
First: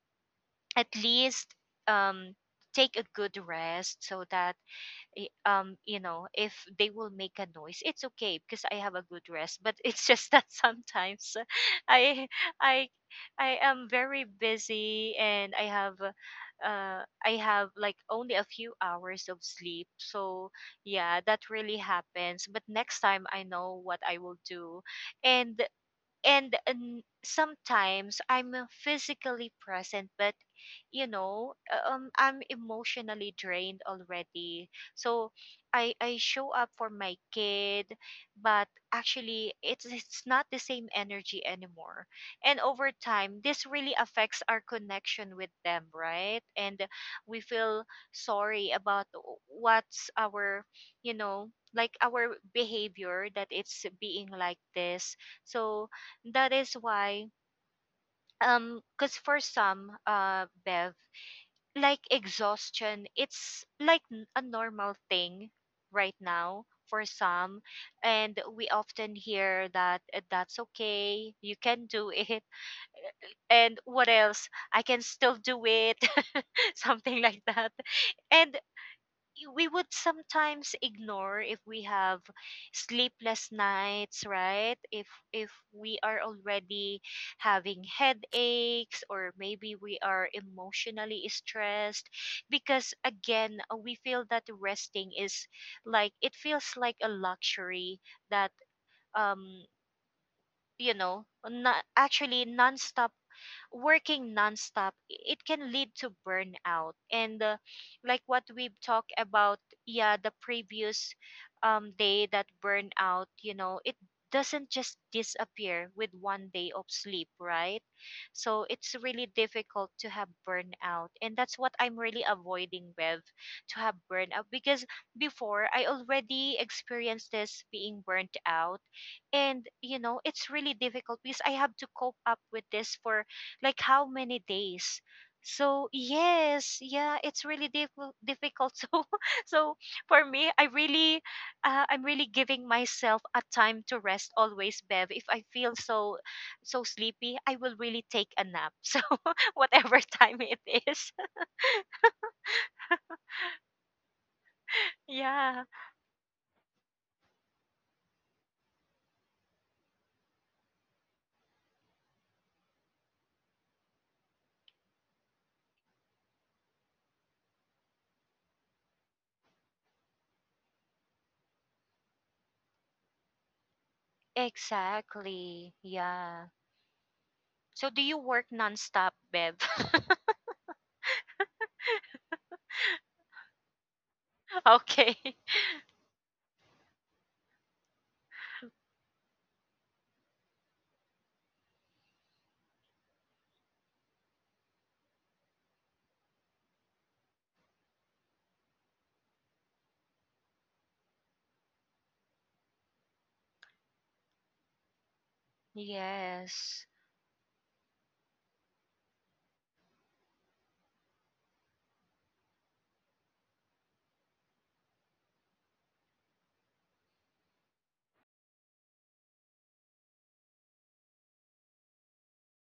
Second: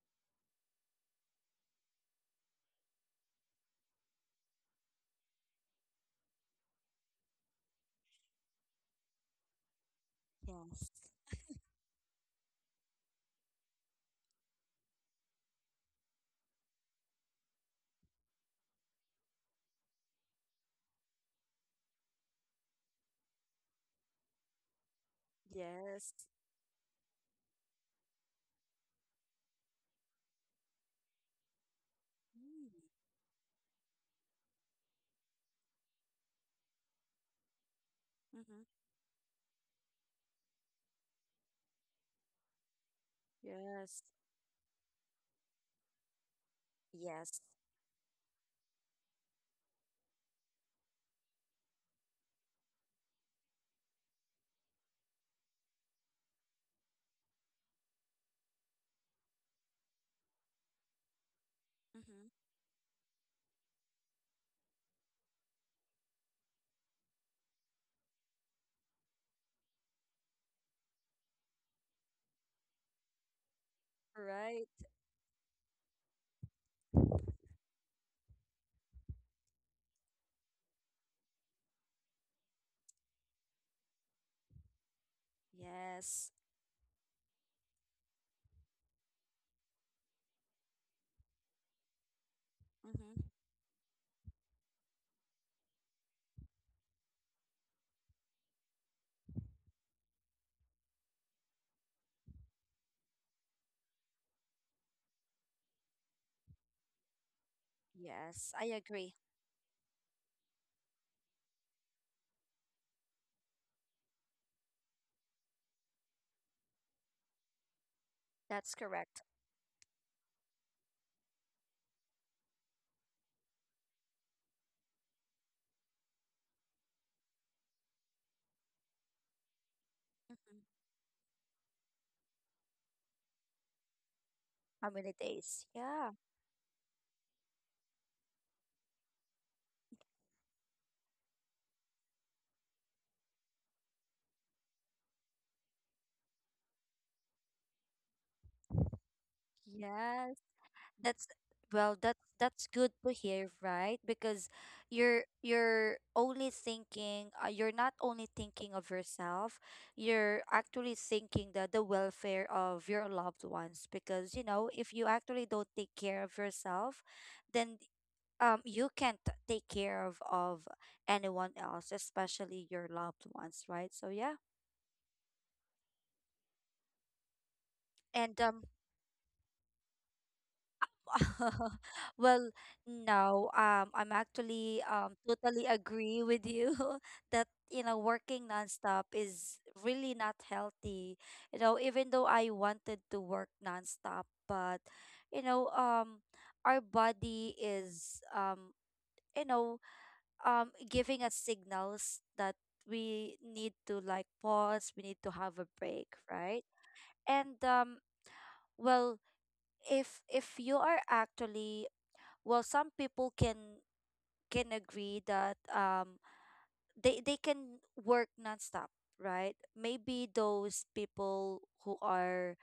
B: at least, um take a good rest, so that, you know, if they will make a noise, it's okay because I have a good rest. But it's just that
A: yes,
B: sometimes i i I am very busy, and I have like only a few hours of sleep. So, yeah, that really happens, but next time I know what I will do. and
A: yes,
B: and um, sometimes I'm, physically present, but, you know, I'm
A: mm-hmm.
B: emotionally drained already. So I show up for my kid, but actually it's not the same energy anymore. And over time, this really
A: Yes,
B: affects our connection with them, right? And
A: yes,
B: we feel sorry about what's our, you know, like, our behavior that it's being like this. So that is why, because for some, Bev, like
A: mm-hmm.
B: exhaustion, it's like a normal thing right now for some, and we often hear that, that's okay, you can do it, and what else?
A: Right,
B: I can still do it," something like that. And we would sometimes ignore if we have sleepless nights, right? If we are
A: yes,
B: already having headaches, or maybe we are emotionally stressed, because,
A: mm-hmm.
B: again, we feel that resting is like, it feels like a luxury, that, um not actually non-stop working nonstop, it can lead to burnout. And like what
A: Yes. I
B: we've talked
A: agree.
B: about, yeah, the previous day, that burnout, you know, it doesn't just disappear with one day of sleep, right? So
A: That's
B: it's
A: correct.
B: really difficult to have burnout. And that's what I'm really avoiding, with to have burnout, because before I already experienced this being burnt out. And, you know, it's
A: Mm-hmm.
B: really difficult because I have to cope up with this for like how many
A: How
B: days.
A: many days?
B: So,
A: Yeah.
B: yes, yeah, it's really difficult. so for me, I really, I'm really giving myself a time to rest always, Bev. If I feel so sleepy, I will really take a nap. So whatever
A: Yes,
B: time it is.
A: that's well, that's good to hear, right? Because
B: Yeah,
A: you're only thinking, you're not only thinking of yourself, you're actually thinking the welfare of your loved ones. Because, you know, if you actually don't take care of yourself, then you can't take care of anyone else, especially your loved ones, right? So yeah.
B: exactly. Yeah. So do you
A: And
B: work nonstop, Bev?
A: well, no, I'm actually
B: Okay.
A: totally agree with you that, you know, working nonstop is really not healthy. You know, even though I wanted to work nonstop, but, you know, our body is, you know, giving us signals that we need to like pause, we need to have a break, right?
B: Yes.
A: And well, if you are actually well some people can agree that um, they can work nonstop, right? Maybe those people who are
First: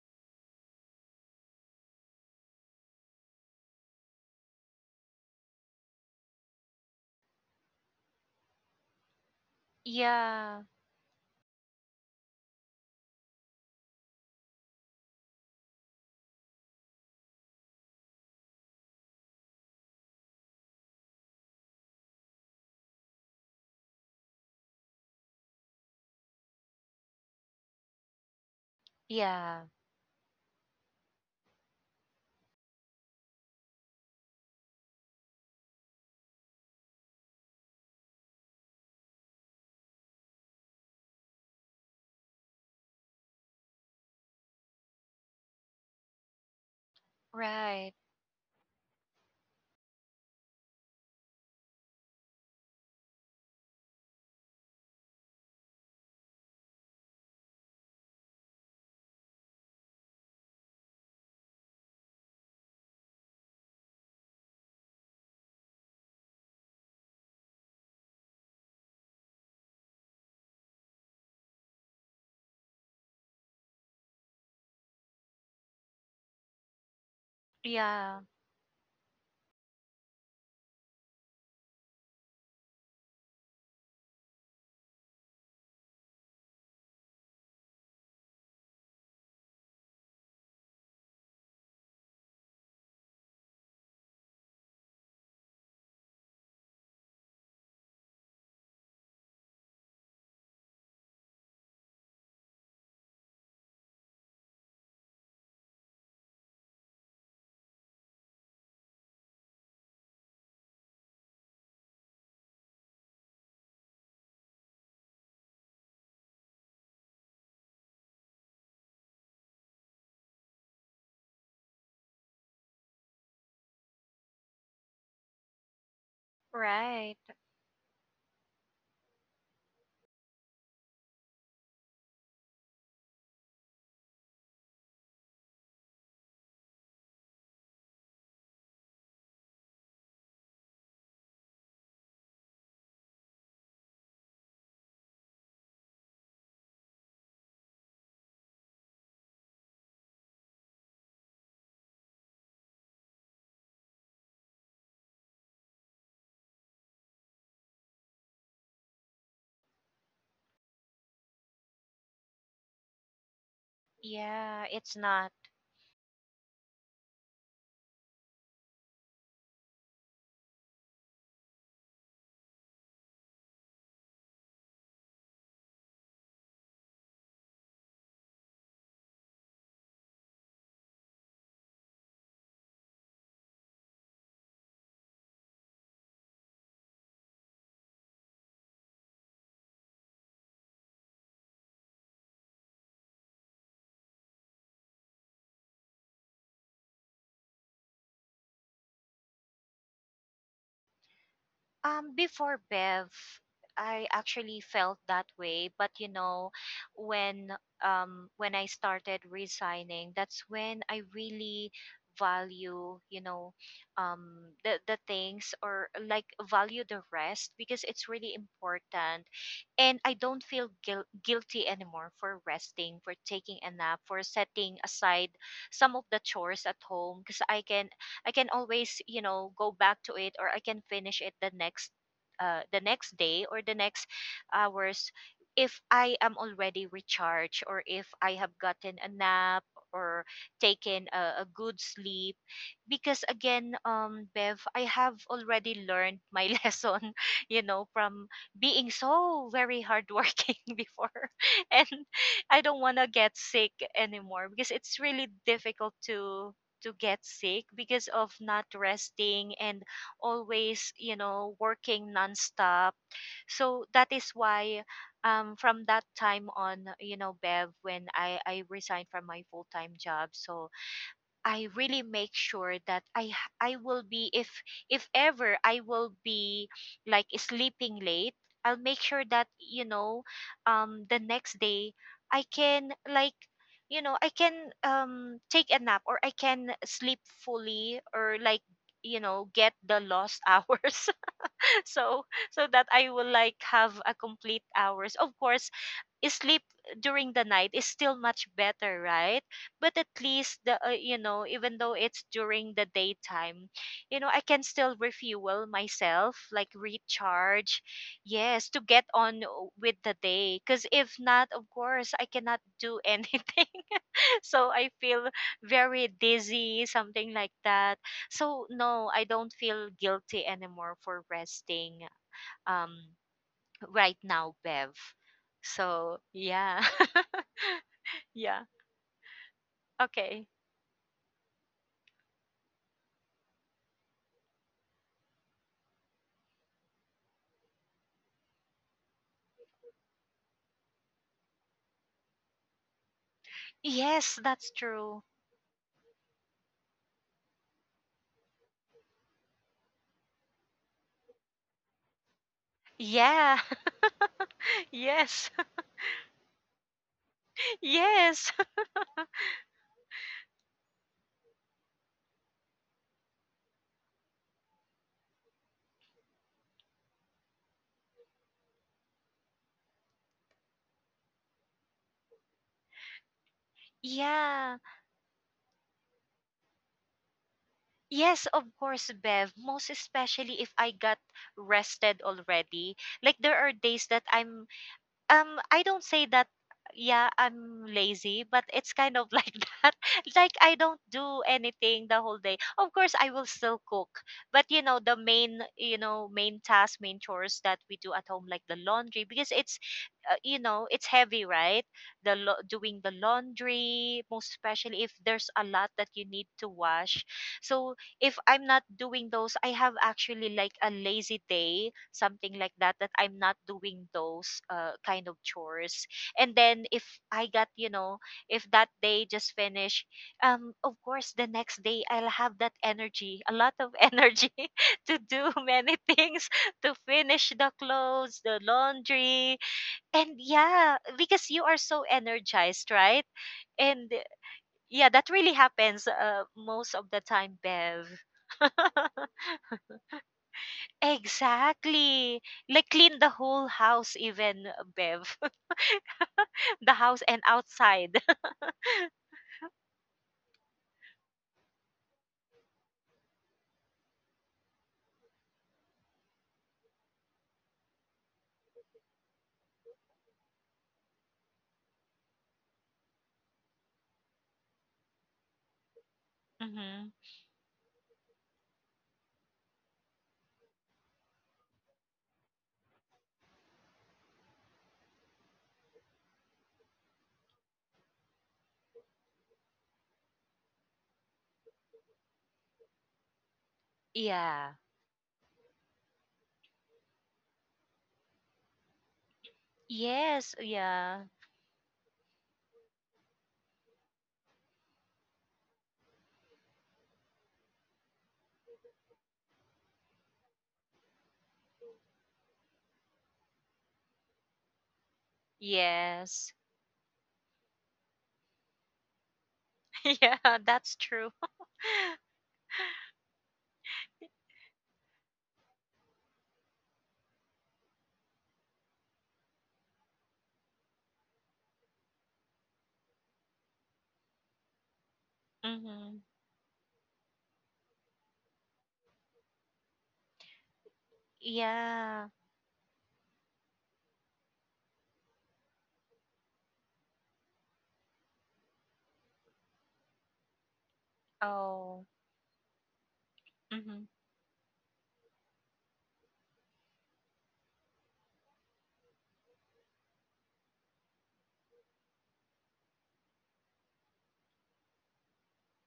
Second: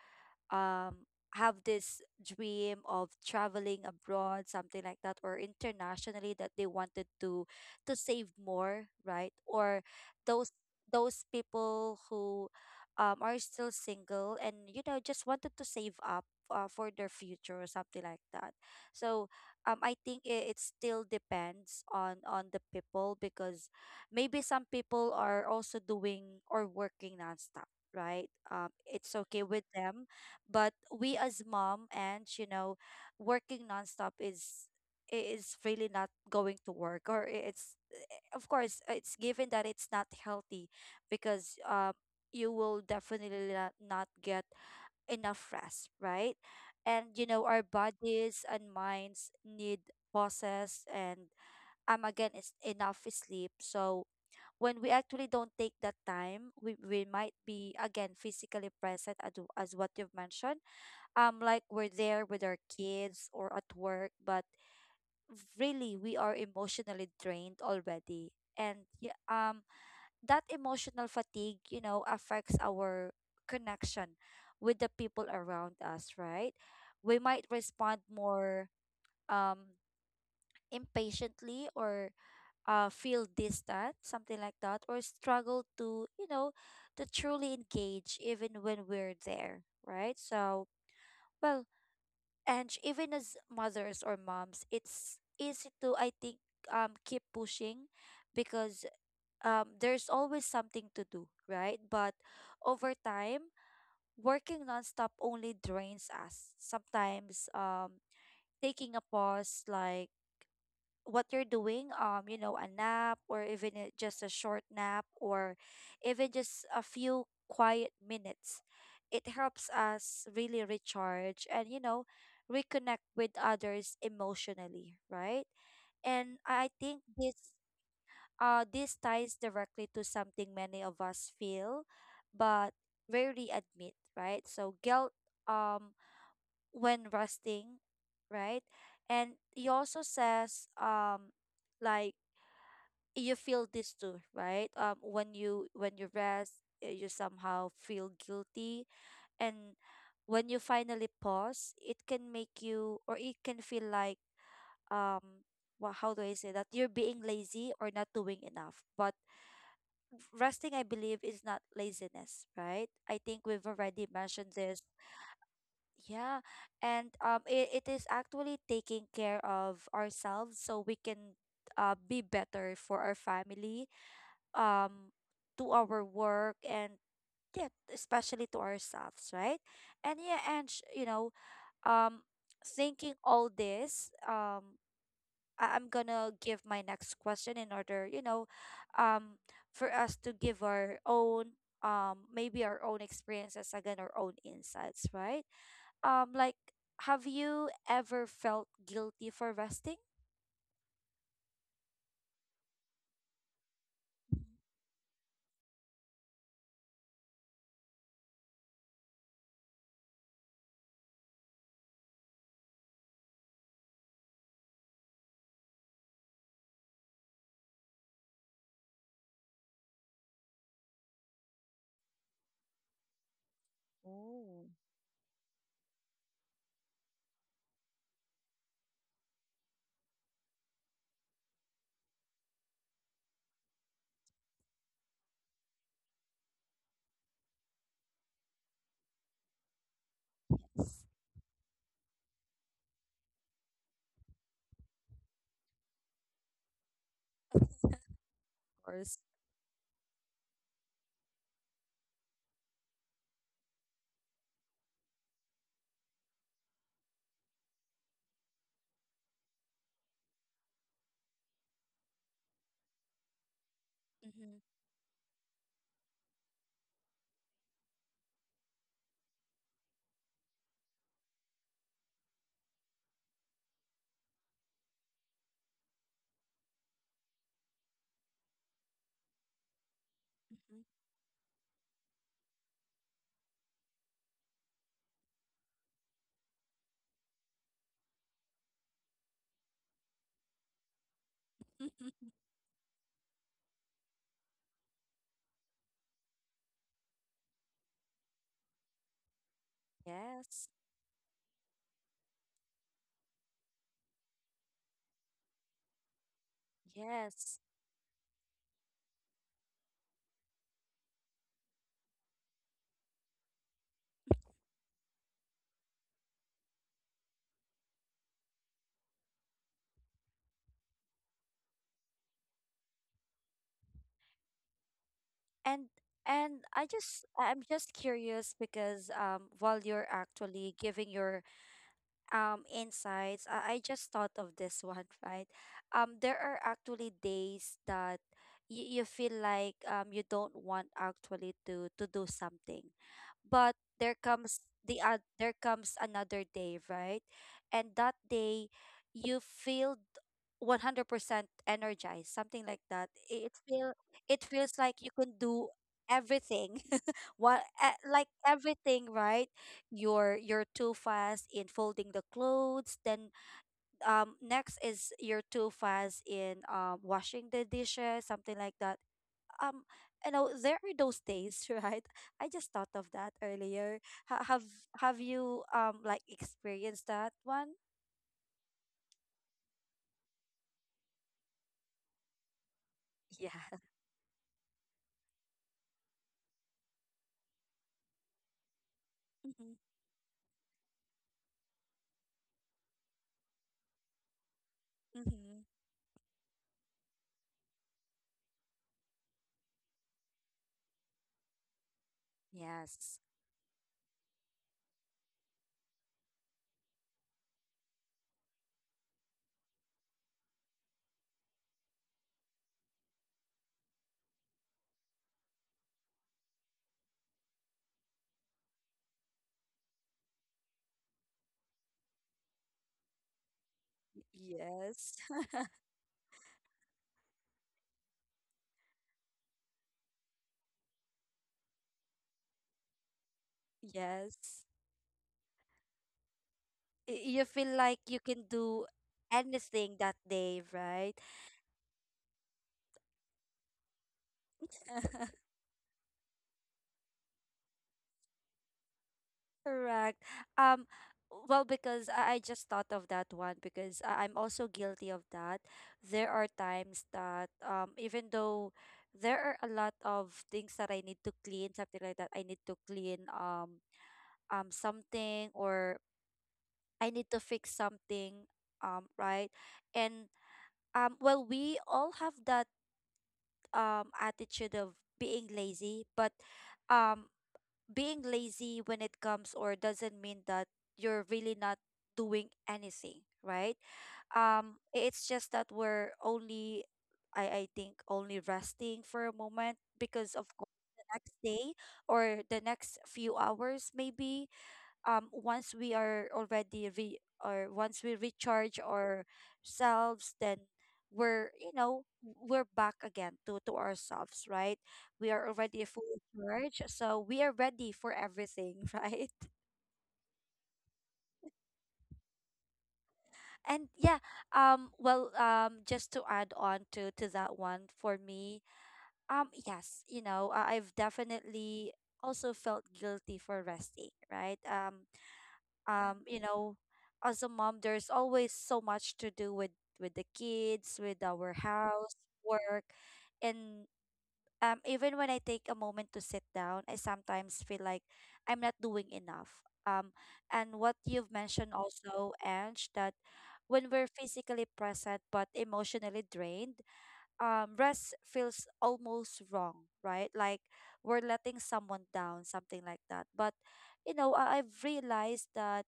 A: um have this dream of traveling abroad, something like that, or internationally, that they wanted to save more, right? Or those
B: Yeah.
A: those people who are still single and you know just wanted to save up for their future, or something like that. So um, I think it still depends on the people, because maybe some people are also doing or working nonstop, right? It's okay
B: Yeah.
A: with them. But we as mom and you know working nonstop is is really not going to work, or it's of course it's given that it's not healthy, because you will definitely not get enough rest, right? And you know our
B: Right.
A: bodies and minds need pauses and again it's enough sleep. So when we actually don't take that time, we might be again physically present, as what you've mentioned, like we're there with our kids or at work, but really we are emotionally drained already. And yeah, um, that emotional fatigue you know affects our connection with the people around us, right? We might respond
B: Yeah.
A: more um impatiently, or feel distant, something like that, or struggle to you know to truly engage even when we're there, right? So well, and even as mothers or moms it's easy to I think keep pushing, because there's always something to do, right? But over time, working nonstop only drains us. Sometimes taking a pause like what you're doing, um, you know, a nap or even a- just a short nap or even just a few quiet minutes, it helps us really recharge and you know reconnect with others emotionally, right? And I think
B: Right.
A: this this ties directly to something many of us feel but rarely admit, right? So guilt, um when resting, right? And he also says Like, you feel this too, right? When you when you rest, you somehow feel guilty. And when you finally pause, it can make you, or it can feel like, um well, how do I say that, you're being lazy or not doing enough. But resting, I believe, is not laziness, right? I think we've already mentioned
B: Yeah,
A: this.
B: it's not.
A: Yeah. And it is actually taking care of ourselves, so we can be better for our family, um to our work, and yeah, especially to ourselves, right? And yeah, and you know, um thinking all this, I'm gonna give my next question in order, you know, um for us to give our own, maybe our own experiences, again, our own insights, right? Like, have you ever felt guilty for resting?
B: Before, Bev, I
A: Mhm.
B: actually felt that way. But, you know, when when I started resigning, that's when I really value, you know, the things, or like, value the rest because it's really important. And I don't feel guilty anymore for resting, for taking a nap, for setting aside some of the chores at home, because I can, I can always, you know, go back to it, or I can finish it the next day, or the next hours, if I am already recharged, or if I have gotten a nap, or
A: Yes,
B: taken a good sleep, because, again, Bev, I have already learned my lesson, you know, from being so very hardworking before. And I don't want to get sick anymore because it's really difficult to get sick because of not resting, and always, you know, working nonstop. So that
A: of
B: is
A: course. Mm-hmm.
B: why, from that time on, you know, Bev, when I resigned from my full-time job, so I really make sure that, I will be, if ever I will be like sleeping late, I'll make sure that, you know, the next day, I can, like, you know, I can, take a nap, or I can sleep fully, or like, you know, get the lost hours, so, that I will like have a complete hours. Of course, sleep during the night is still much better, right? But at least
A: Yes.
B: the, you know, even though it's during the daytime, you know, I can still refuel myself, like,
A: Yes.
B: recharge. Yes, to get on with the day, because if not, of course, I cannot do anything. So I feel very dizzy, something like that. So, no, I don't feel guilty anymore for resting, um, right now, Bev.
A: And
B: So, yeah.
A: I just am just curious
B: Yeah.
A: because while you're
B: Okay.
A: actually giving your insights, I just thought of this one, right? There are actually days that you feel like you don't want actually to do something. But there
B: Yes,
A: comes
B: that's true.
A: there comes another day, right? And that day you feel 100% energized, something like that. It
B: Yeah.
A: feel, it feels like you can
B: Yes.
A: do everything. Like
B: Yes.
A: everything, right? You're too fast in folding the clothes. Then, next is you're too fast in washing the dishes, something like that. um you know, there are those days, right? I just thought of that earlier. ha- have
B: Yeah.
A: have you, like, experienced that one?
B: Yes, of course, Bev. Most especially if I got rested already. Like, there are
A: Yeah.
B: days that I'm. I don't say that, yeah, I'm lazy, but it's kind of like
A: Mm-hmm.
B: that. Like, I don't do anything the whole day. Of course, I will still cook, but, you know, the
A: Mm-hmm.
B: main, you know, main tasks, main chores that we do at home, like the laundry, because it's heavy, right? Doing the
A: Yes.
B: laundry, most especially if there's a lot that you need to wash. So if I'm not doing those, I have actually like a lazy day, something like that, that I'm not doing those, kind of chores. And then if I got, you know, if that day just finish, of course, the next day I'll have that energy, a lot of energy
A: Yes.
B: to do many things, to finish the clothes, the laundry. And, yeah, because you are so energized, right? And,
A: Yes.
B: yeah, that really happens, most of the
A: You
B: time,
A: feel like
B: Bev.
A: you can do anything that day, right?
B: Exactly. Like clean the whole house, even, Bev, the house and outside.
A: Correct. Um, well, because I just thought of that one because I'm also guilty of that. There are times that, even though there are a lot of things that I need to clean, something like that, I need to clean, something, or I
B: Hmm.
A: need to fix something, right? And well, we all have that attitude of being lazy, but um being lazy, when it comes, or doesn't mean that you're really not doing anything, right?
B: Yeah.
A: It's just that we're only, I think, only resting for a moment because, of
B: Yes.
A: course, the
B: Yeah.
A: next day, or the next few hours, maybe, once we are already re, or once we recharge ourselves, then we're, you know, we're back again to ourselves, right? We are already fully
B: Yes.
A: charged, so we are ready for everything. Right?
B: Yeah, that's true.
A: And yeah, well, just to add on to that one for me, yes, you know, I've definitely also felt guilty for resting, right?
B: Hmm.
A: You know, as a mom, there's always so much to do with the kids, with our house,
B: Yeah.
A: work. And even when I take a moment to sit down, I sometimes feel like I'm not doing enough. um and what you've mentioned
B: Oh.
A: also, Ange, that when
B: Hmm.
A: we're physically present but emotionally drained, rest feels almost wrong, right? Like we're letting someone down, something like that. But you know, I've realized that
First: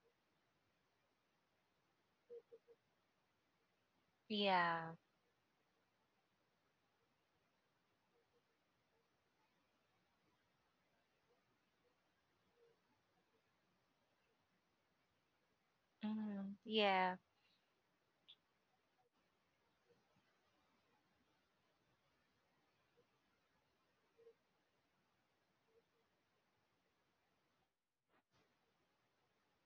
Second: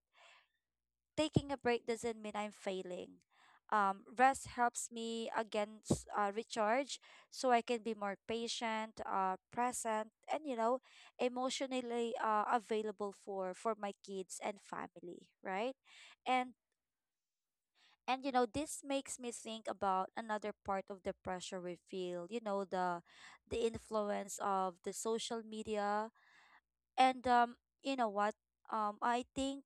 A: taking a break doesn't mean I'm failing. Rest helps
B: Yeah.
A: me against, recharge, so I can be more patient, present, and you know, emotionally, available for my kids and family, right? And
B: Hmm. Yeah.
A: you know, this makes me think about another part of the pressure we feel, you know, the influence of the social media. And you know what? I think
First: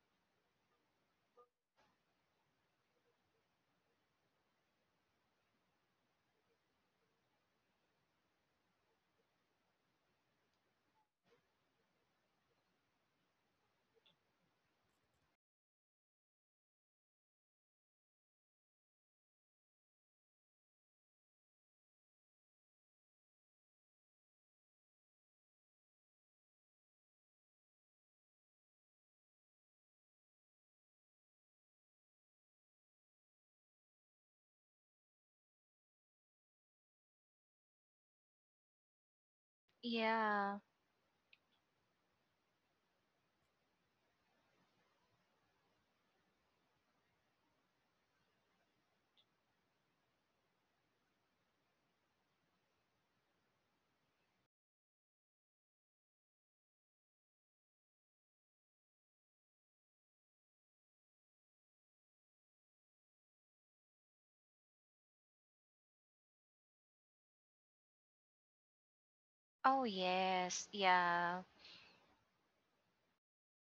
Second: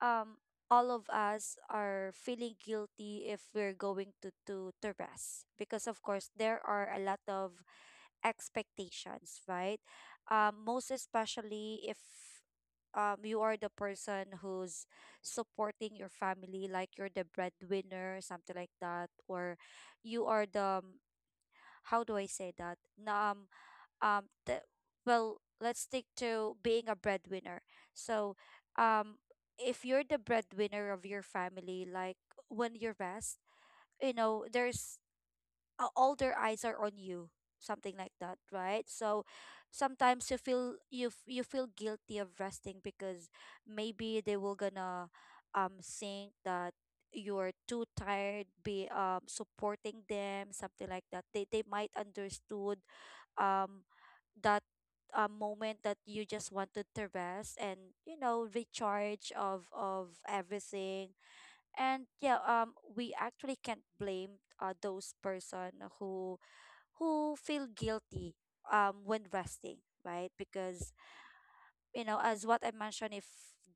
A: um all of us are feeling guilty if we're going to rest because, of course, there are a lot of expectations, right? Most especially if you are the person who's supporting your family, like you're the breadwinner, something like that, or you are the how do I say that, the, well, let's stick to being a breadwinner. So um if you're the breadwinner of your family, like when you rest, you know, there's all their eyes are on you, something like that, right? So sometimes you
B: Yeah.
A: feel, you you feel guilty of resting because maybe they will gonna think that you're too tired, be supporting them, something like that. They might understood um that moment that you just wanted to rest, and you know, recharge of everything. And yeah, we actually can't blame, those person who who feel guilty when resting,
B: Oh,
A: right?
B: yes.
A: Because
B: Yeah.
A: you know, as what I mentioned, if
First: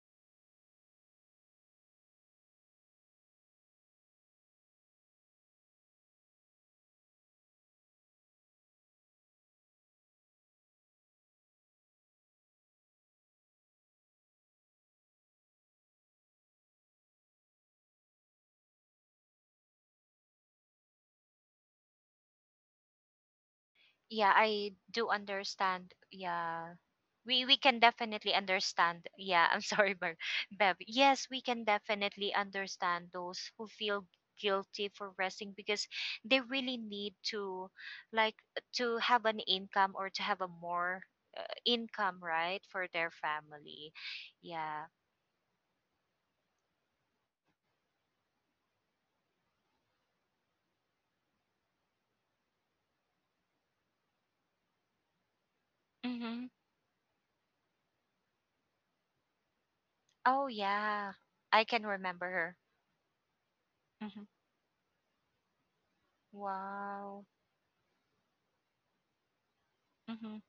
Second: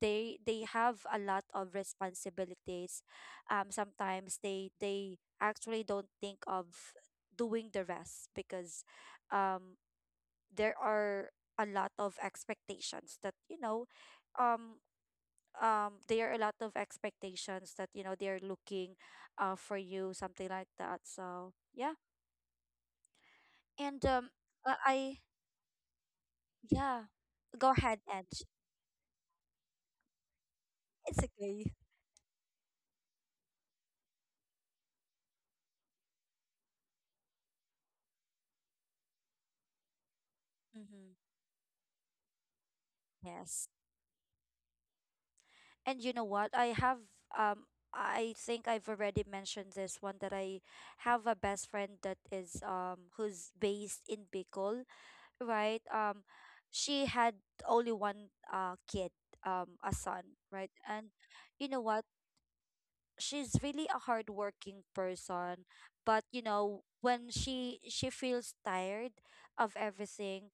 A: they, they have a lot of responsibilities, sometimes they actually don't think of doing the rest because um there are a lot of expectations that, you know, um there are a lot of expectations that, you know, they're looking, for you, something like that. So yeah. And um,
B: Yeah, I do
A: I
B: understand. Yeah.
A: yeah.
B: We
A: Go
B: can
A: ahead. And
B: definitely understand. Yeah, I'm sorry, Bev.
A: it's
B: Yes, we can
A: okay.
B: definitely understand those who feel guilty for resting, because they really need to, like to have an income, or to have a more,
A: Mm-hmm.
B: income, right, for their
A: Yes.
B: family. Yeah.
A: And you know what? I have um I think I've already mentioned this one, that I have a best friend that is, um, who's based in Bicol, right?
B: Mm-hmm.
A: She had only one, uh, kid, a son,
B: Oh,
A: right? And
B: yeah,
A: you
B: I
A: know
B: can
A: what,
B: remember her.
A: she's really a
B: Mm-hmm.
A: hardworking person. But you know,
B: Wow.
A: when she feels tired of
B: Mm-hmm.
A: everything,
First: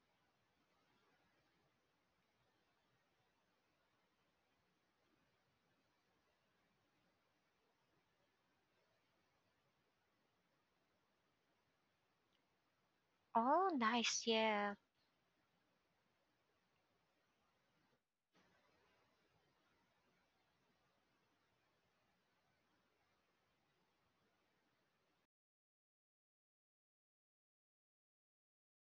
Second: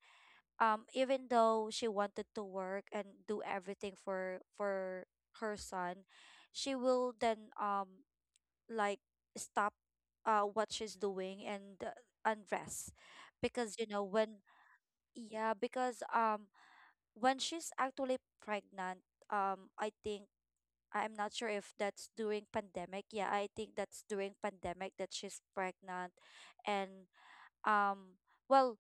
A: even though she wanted to work and do everything for her son, she will then, like, stop, what she's doing, and rest.
B: Oh,
A: Because you know,
B: nice.
A: when,
B: Yeah.
A: yeah, because when she's actually pregnant, I think I'm not sure if that's during pandemic. Yeah, I think that's during pandemic that she's pregnant. And um, well,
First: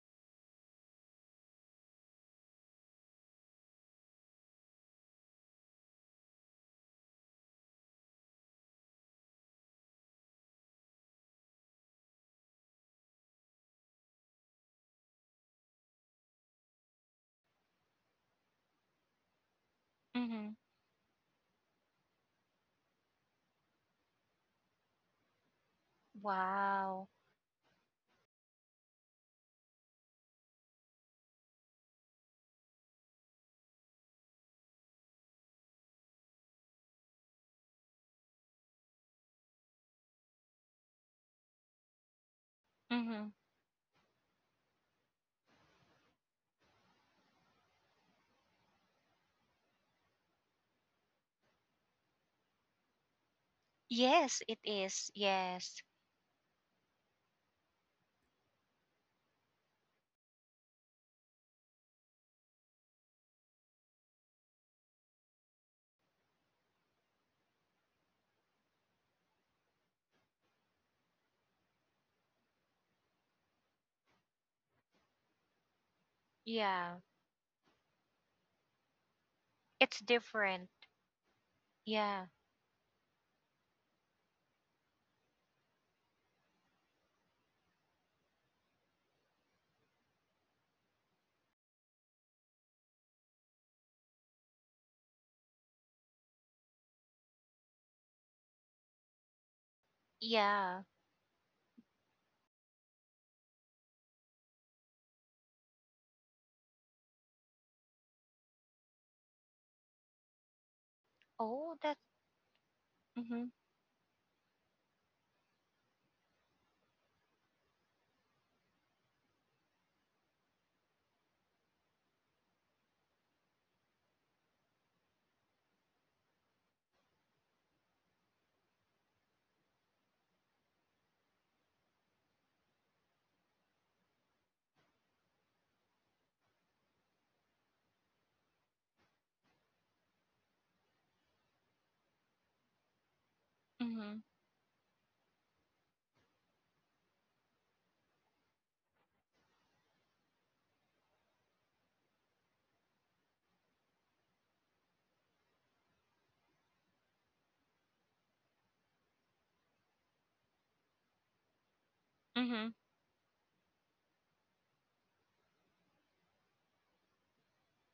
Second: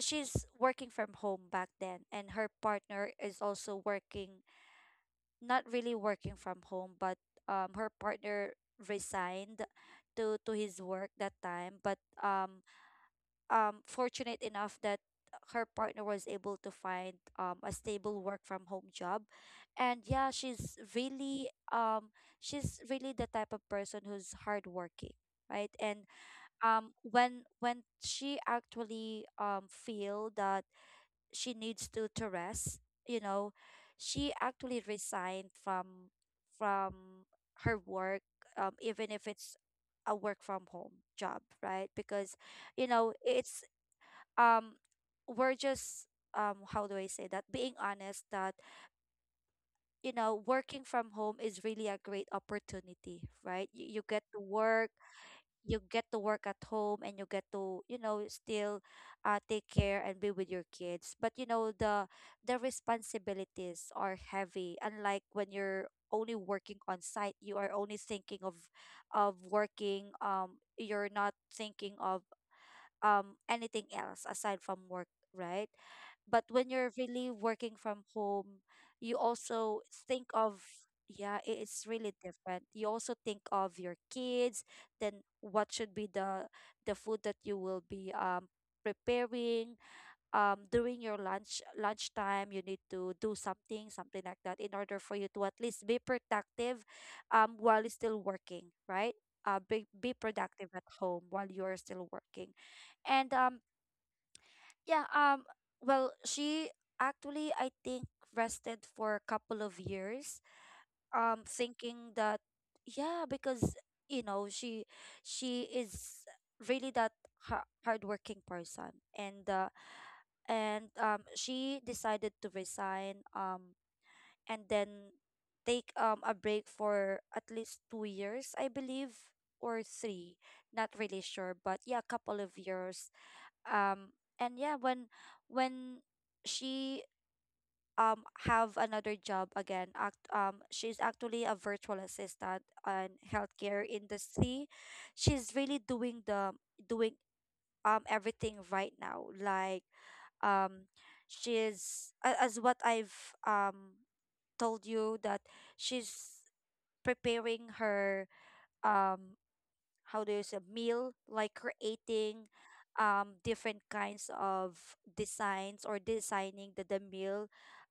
A: she's working from home back then, and her partner is also working, not really working from home, but her partner resigned to his work that time. But um, fortunate enough that her partner was able to find, a stable work from home job. And yeah,
B: Mm-hmm.
A: she's really the type of person who's hardworking, right? And
B: Wow.
A: when she actually, feel that she needs to rest, you know, she actually resigned from from her work, even if it's a work from home job, right? Because you know,
B: Mm-hmm.
A: it's um we're just how do I say that, being honest, that you know, working from home is really a great opportunity, right? You get to
B: Yes, it
A: work,
B: is.
A: you
B: Yes.
A: get to work at home, and you get to, you know, still, take care and be with your kids. But you know, the responsibilities are heavy, unlike when you're only working on site, you are only thinking of working. You're not thinking of anything else aside from work, right? But when you're
B: Yeah.
A: really working from home, you also
B: It's
A: think of,
B: different.
A: yeah, it's really
B: Yeah.
A: different. You also think of your kids, then what should be the food that you will be, preparing. During your lunch, lunchtime, you need to do something, something like that, in order for you to at least be productive, while you're still working, right? Be productive
B: Yeah.
A: at home while you are still working, and um, yeah, um, well, she actually, I think, rested for a couple of years,
B: Oh, that.
A: thinking that, yeah,
B: Mhm.
A: because you know, she is really that, hardworking person, and um, she decided to resign, and then take a break for at least 2 years, I believe, or 3. Not really sure, but yeah, a couple of years. um and yeah, when she, have another job again, um she's actually a virtual assistant in healthcare
B: Mhm.
A: industry. She's really doing the, doing everything right now, like, um she's as what I've, um told you, that she's preparing her, um how there's a meal, like creating
B: Mhm.
A: different kinds of designs, or designing the meal,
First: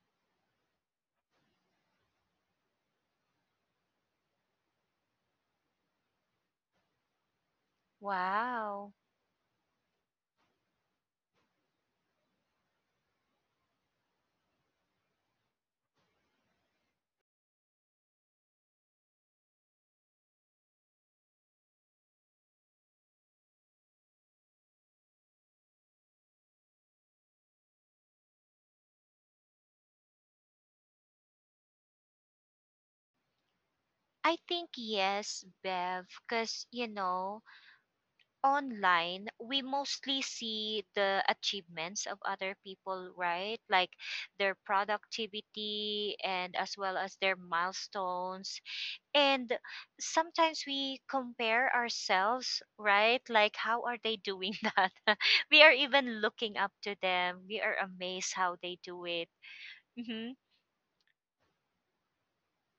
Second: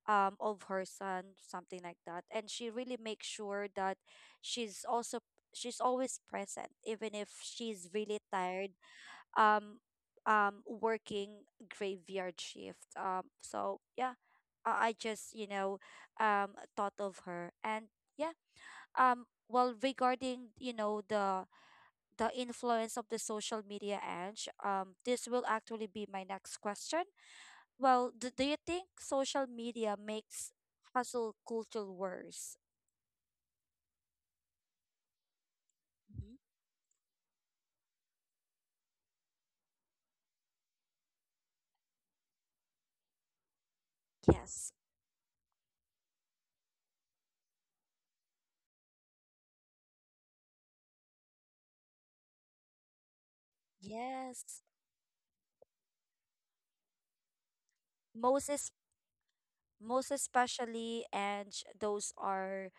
A: of her son, something like that. And she really makes sure that she's also, she's always present even if she's really tired,
B: Wow.
A: um working graveyard shift. Um, so yeah, I just, you know, thought of her. And yeah, um, well, regarding, you know, the influence of the social media edge? This will actually be my next question. Well, do, do you think social media makes hustle culture worse?
B: I think yes, Bev,
A: Mhm.
B: cuz you know, online we mostly see the achievements of other people, right? Like their
A: Yes.
B: productivity and as well as their milestones. And sometimes we compare ourselves, right? Like, how are they doing
A: Yes,
B: that? We are even looking up to them. We are amazed
A: most
B: how
A: es-,
B: they do it.
A: most
B: Mm-hmm.
A: especially, and those are,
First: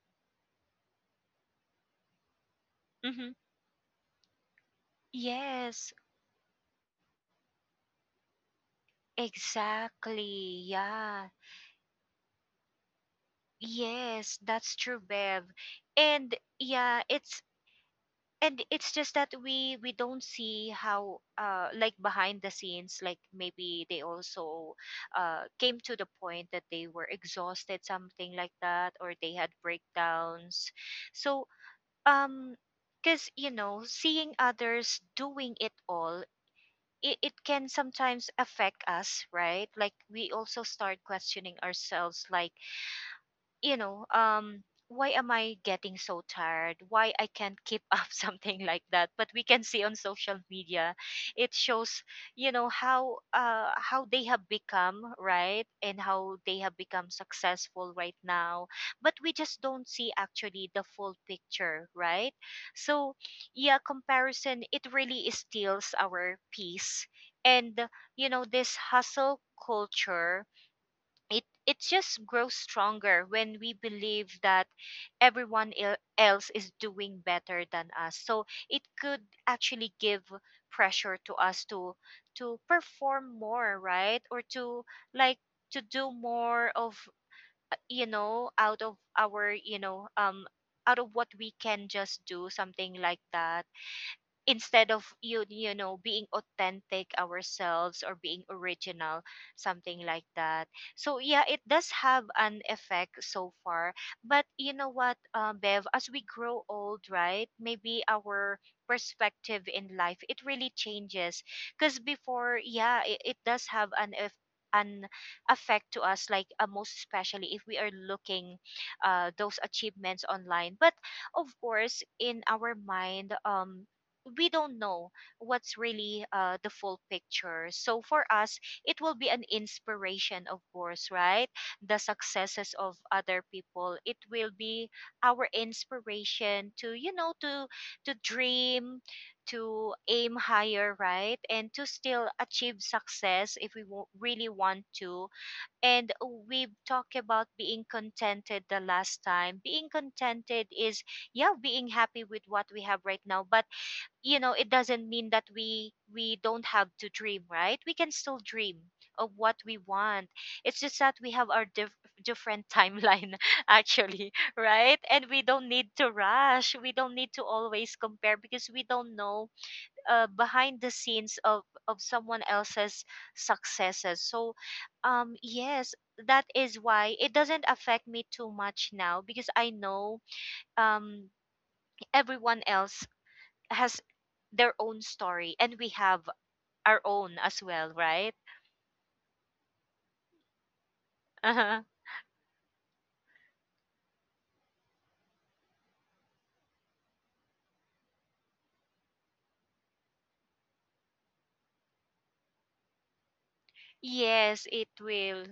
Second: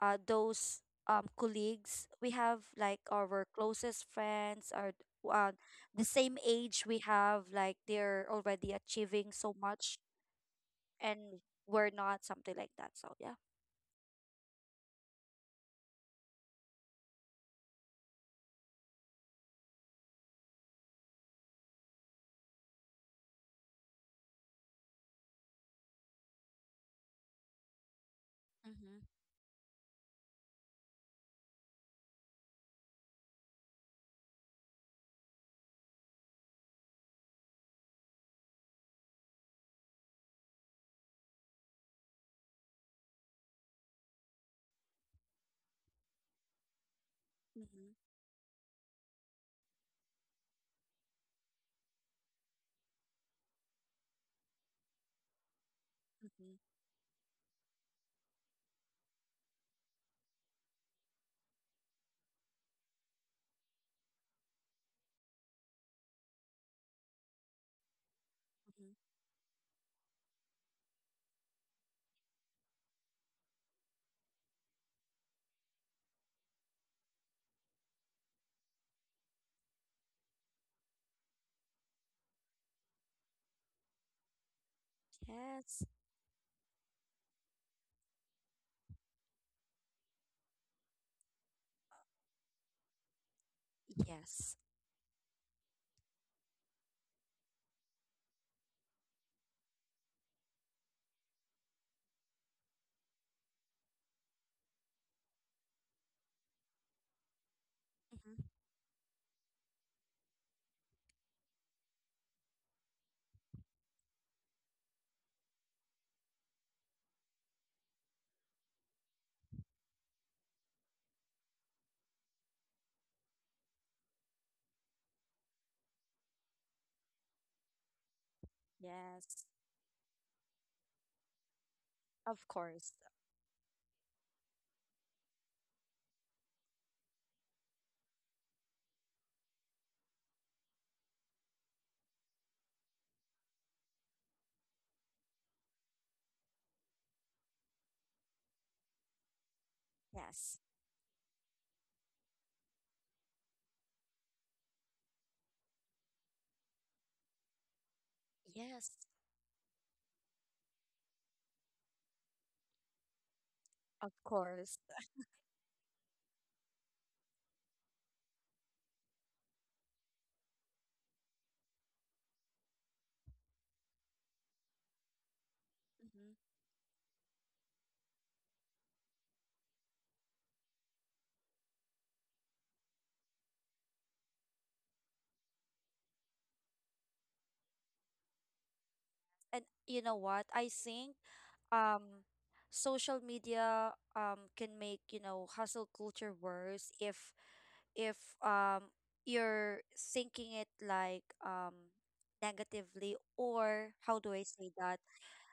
A: those colleagues we have, like
B: Mm-hmm.
A: our closest friends are, uh,
B: Yes,
A: the same age we have, like they're already achieving so much
B: exactly.
A: and
B: Yeah.
A: we're not, something like that. So yeah.
B: Yes, that's true, Bev. And, yeah, it's, and it's just that we don't see how, behind the scenes, like maybe they also came to the point that they were exhausted, something like that,
A: Mm-hmm.
B: or they had breakdowns. So, um because, seeing others doing it all, it can sometimes affect us, right? Like, we also start questioning ourselves, you know, um, why am I getting so tired? Why I can't keep
A: Mm-hmm.
B: up, something like that? But we can see on social media, it shows, you know, how they have become, right? And how
A: Mm-hmm.
B: they have become successful right now. But we just don't see actually the full picture, right? So, yeah, comparison, it really steals our peace. And this
A: Mm-hmm.
B: hustle culture it just grows stronger when we believe that else is doing better than us, so it could actually give pressure to us to perform more, right? Or to like
A: Yes.
B: to do more of out of our out of what we can just do, something like that,
A: Yes.
B: instead of being authentic ourselves or being original, something like that. So yeah, it does have an effect so far. But you know what, Bev, as we grow old, right? Maybe
A: Mm-hmm.
B: our perspective in life, it really changes. Because before, yeah, it does have an an effect to us, like most especially if we are looking those achievements online. But of course, in our mind, we don't know what's really the full picture. So for us, it will be an
A: Yes.
B: inspiration, of course, right? The
A: Of
B: successes
A: course.
B: of other people. It will be our inspiration to, you know, to dream, to aim higher, right? And to still achieve success if we really want to. And we've talked about being contented the last time. Being
A: Yes.
B: contented is, yeah, being happy with what we have right now. But you know, it doesn't mean that we don't have to dream, right? We can still dream
A: Yes.
B: of what we want. It's just that we have our different timeline
A: Of
B: actually,
A: course.
B: right? And we don't need to rush, we don't need to always compare, because we don't know behind the scenes of someone else's successes. So yes,
A: Mm-hmm.
B: that is why it doesn't affect me too much now, because I know, um everyone else has their own story, and we have our own as well, right?
A: And you know what? I think
B: Uh-huh.
A: um social media can make, you know, hustle culture worse if if um you're thinking it like negatively or how do I
B: Yes,
A: say
B: it
A: that?
B: will.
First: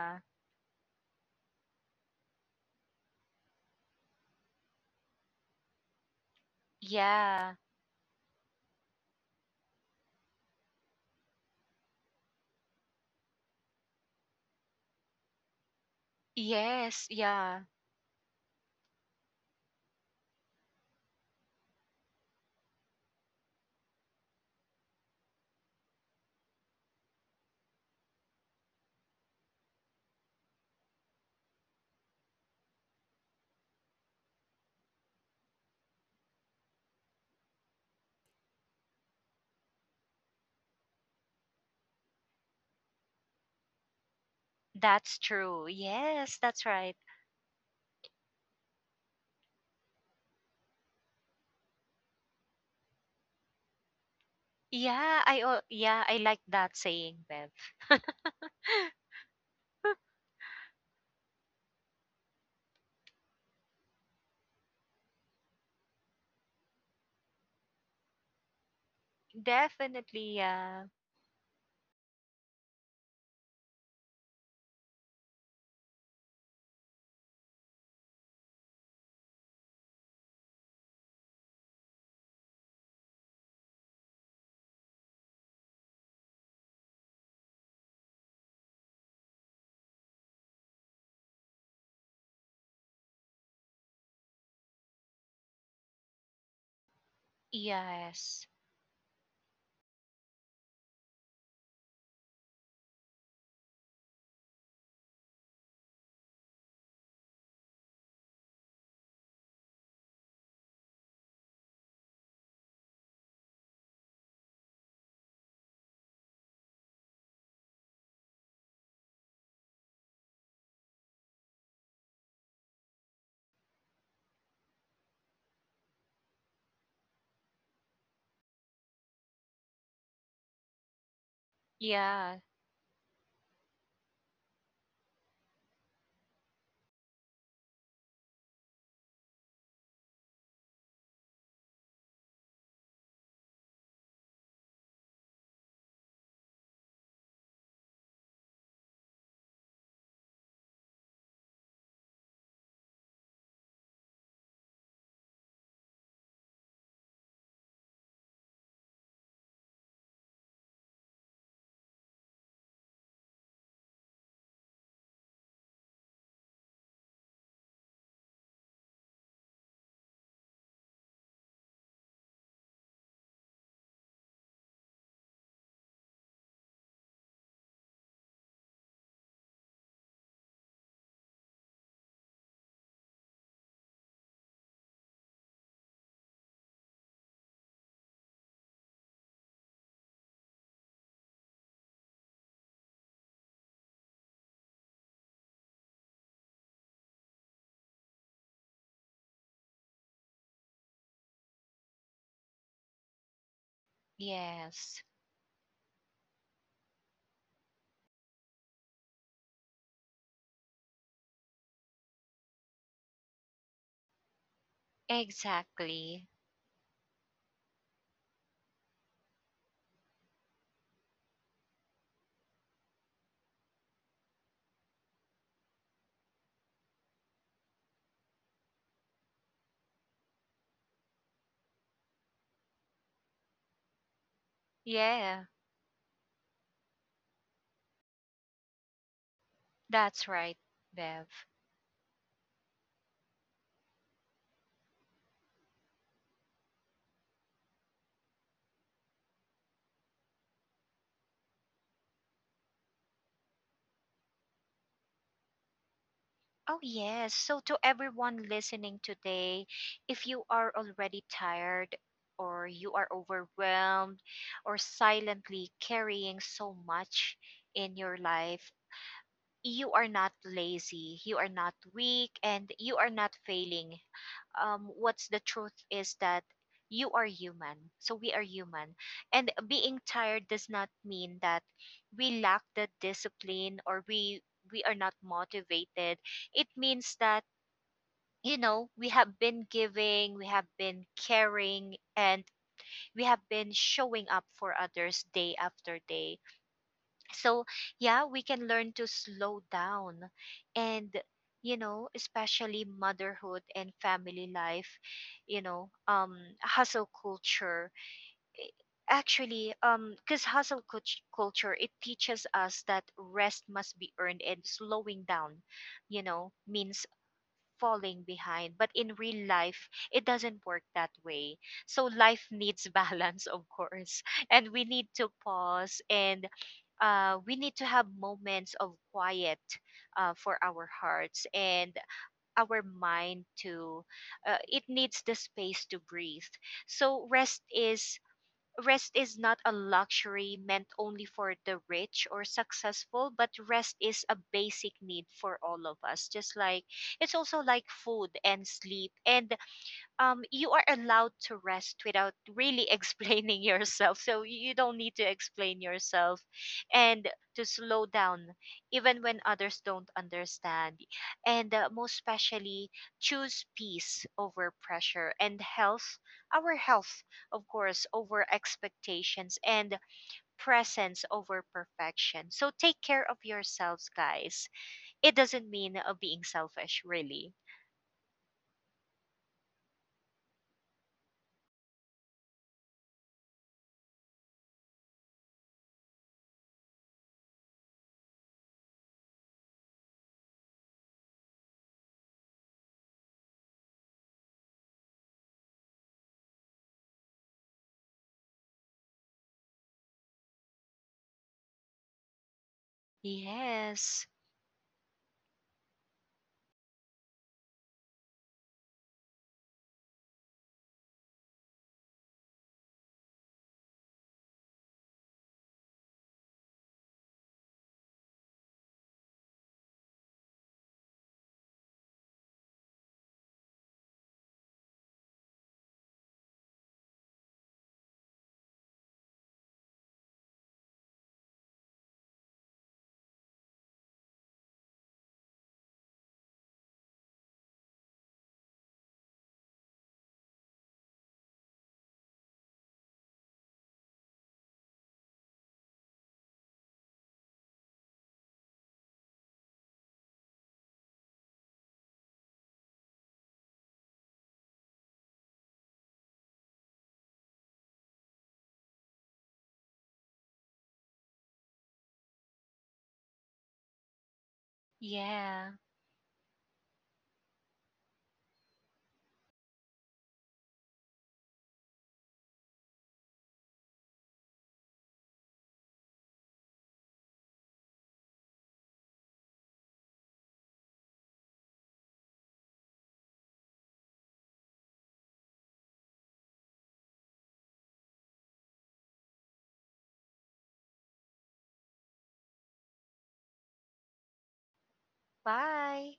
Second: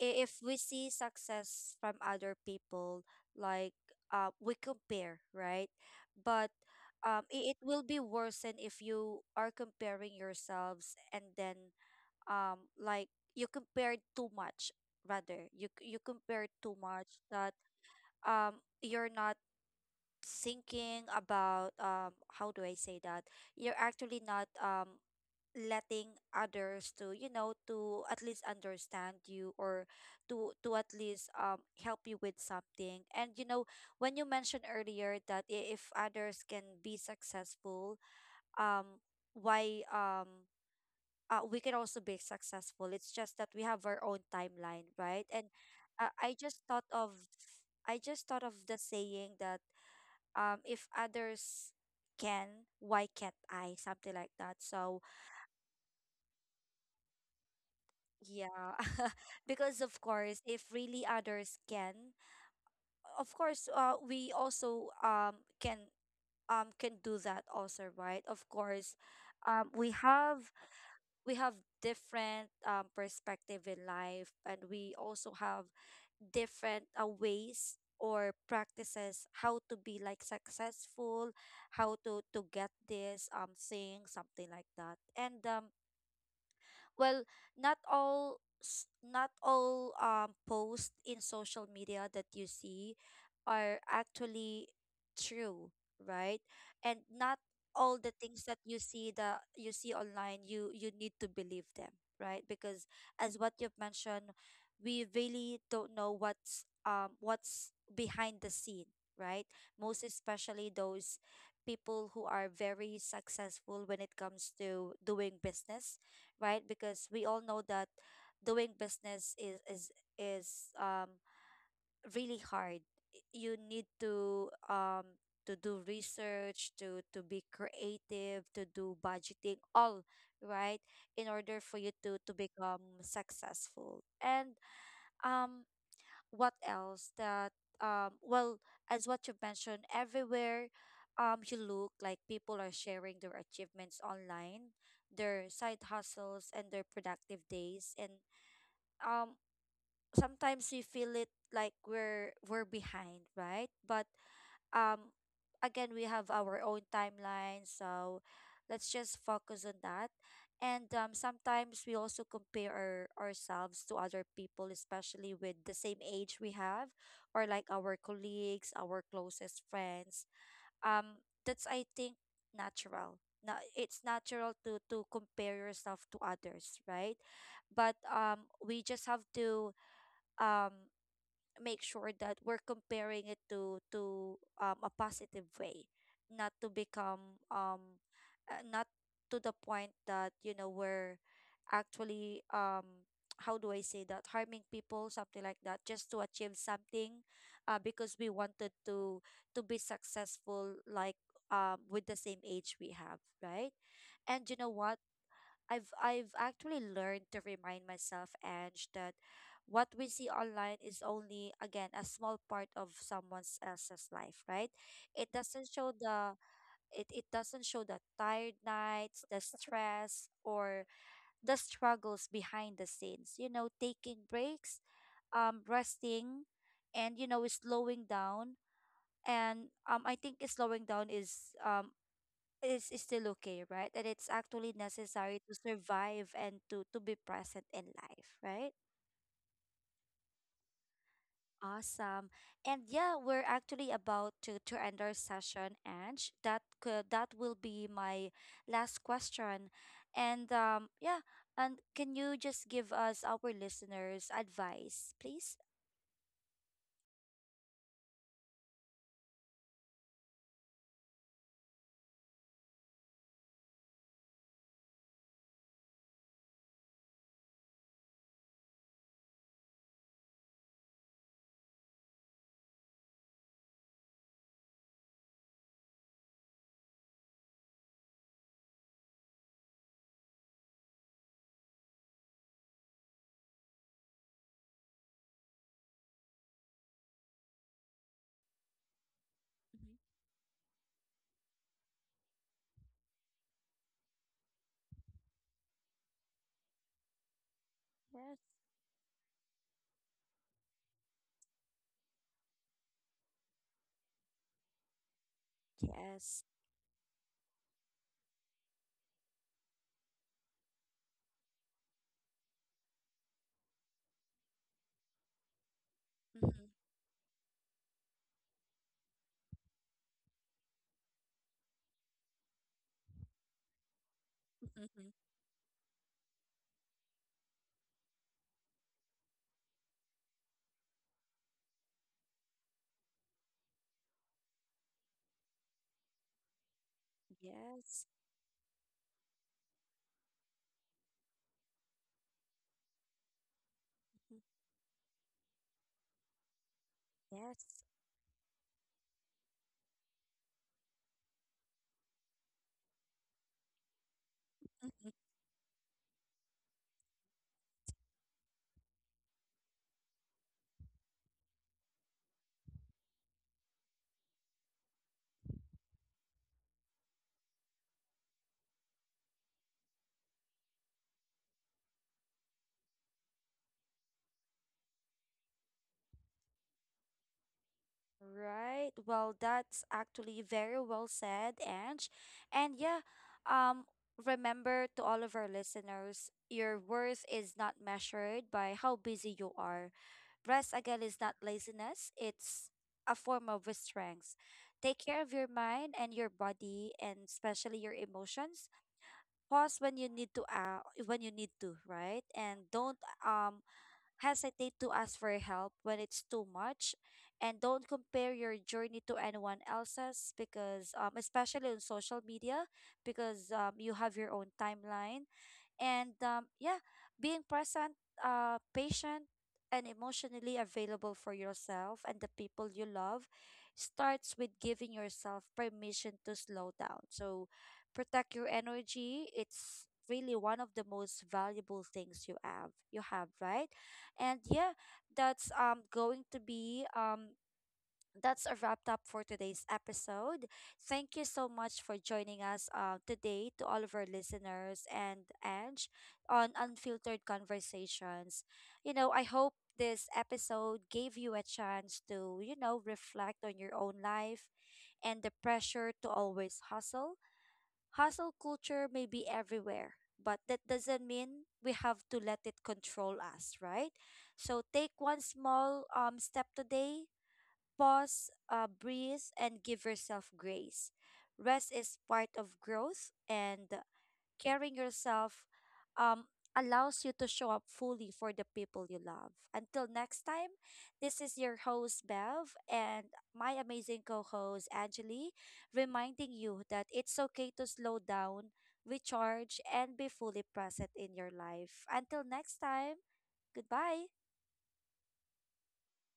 A: If we see success from other people, like we compare, right? But
B: Yeah.
A: it will be worsened if you are comparing yourselves, and then um, like you compare too much, rather you you compare too
B: Yes,
A: much that
B: yeah.
A: you're not thinking about how do I say that? You're actually not letting others to, you know, to at least understand you, or to at least help you with something. And you know, when you mentioned earlier that if others can be successful, um why we can also be successful, it's just that we have our own timeline, right?
B: That's
A: And
B: true.
A: uh, i
B: Yes,
A: just thought
B: that's
A: of
B: right.
A: I just thought of the saying that, if others can, why can't I, something like that. So
B: Yeah, yeah, I like that saying, Bev.
A: yeah. Because of course if really others can, of course we also can do that also, right? Of course um we have
B: Definitely, yeah.
A: we have different perspective in life, and we also have different ways or practices how to be like successful, how to get this thing, something like that. And well, not all not all posts in social media that you see are actually true, right? And not all the things that
B: Yes.
A: you see, the you see online, you need to believe them, right? Because as what you've mentioned, we really don't know what's behind the scene, right? Most especially those people who are very successful when it comes to doing business, right? Because we all know that doing business is is um really hard. You need to do research, to be creative, to do budgeting, all right, in order for you to
B: Yeah.
A: become successful. And um what else that well, as what you mentioned, everywhere you look, like people are sharing their achievements online, their side hustles, and their productive days. And um sometimes we feel it like we're behind, right? But um again, we have our own timeline, so let's just focus on that. And sometimes we also compare ourselves to other people, especially with the same age we have, or like our colleagues, our closest friends. um that's, I think, natural. Now it's natural to compare yourself to others, right? But we just have to um make sure that we're comparing it to a positive way, not to become not to the point that, you know, we're actually how do I say that, harming people, something like that, just to achieve something, because we wanted to be successful like with the same age we have, right? And you know what,
B: Yes.
A: I've actually learned to remind myself, Ange, that what we see online is only, again, a small part of someone else's life, right? It doesn't show
B: Exactly.
A: the it doesn't show the tired nights, the stress, or the struggles behind the scenes. You know, taking breaks, resting, and you know, slowing down. And I think slowing down is is still okay, right? That it's actually necessary
B: Yeah.
A: to survive and to be present in life, right?
B: That's right, Bev.
A: Awesome. And yeah, we're actually about to end our session, Ange. That will be my last question. And yeah, and can you just give us, our listeners, advice, please?
B: Oh, yes. So, to everyone listening today, if you are already tired, or you are overwhelmed, or silently carrying so much in your life, you are not lazy, you are not weak, and you are not failing. What's the truth is that you are human. So, we are human. And being tired does not mean that we lack the discipline, or we. We are not motivated. It means that, you know, we have been
A: Mhm.
B: giving, we have been caring, and we have been showing up for others day after day. So, yeah,
A: Yes.
B: we can learn to slow down. And, you know, especially motherhood and family life, you know,
A: Yes.
B: hustle culture. Actually, because culture, it teaches us that rest must be earned, and slowing down, you know,
A: Mm-hmm.
B: means falling behind. But in real life, it doesn't work that way. So life needs balance, of course. And we need to pause, and we need to have moments of quiet, for our hearts and our mind to it needs the space to breathe, so
A: Yes.
B: rest is not a luxury meant only for the rich or successful, but rest is a
A: Mhm.
B: basic need for all of us. Just like it's also
A: Yes.
B: like food and sleep. And you are allowed to rest without really explaining yourself. So you don't need to explain yourself, and to slow down, even when others don't understand. And most especially, choose peace over pressure, and health, our health, of course, over expectations, and presence over perfection. So take care of yourselves, guys. It doesn't mean being selfish, really.
A: Right. Well, that's actually very well said, Ange. And yeah, um, remember, to all of our listeners, your worth is not measured by how busy you are. Rest, again, is not laziness, it's a form of strength. Take care of your mind and your body, and especially your emotions. Pause when you need to, when you need to, right? And don't um
B: Yes.
A: hesitate to ask for help when it's too much, and don't compare your journey to anyone else's, because especially on social media, because you have your own timeline. And yeah, being present, patient, and emotionally available for yourself and the people you love starts with giving yourself permission to slow down. So protect your energy, it's really one of the most valuable things you have you have, right? And yeah, that's going to be that's a wrapped up for today's episode. Thank you so much for joining us today, to all of our listeners, and Ange, on Unfiltered Conversations. You know, I hope this episode gave you a chance to, you know, reflect on your own life and the pressure to always hustle. Hustle culture may be everywhere, but that doesn't mean we have to let it control us, right? So take one
B: Yeah.
A: small step today, pause, breathe, and give yourself grace. Rest is part of growth, and caring yourself um, allows you to show up fully for the people you love. Until next time, this is your host, Bev, and my amazing co host, Angeli, reminding you that it's okay to slow down, recharge, and be fully present in your life. Until next time, goodbye.
B: Bye.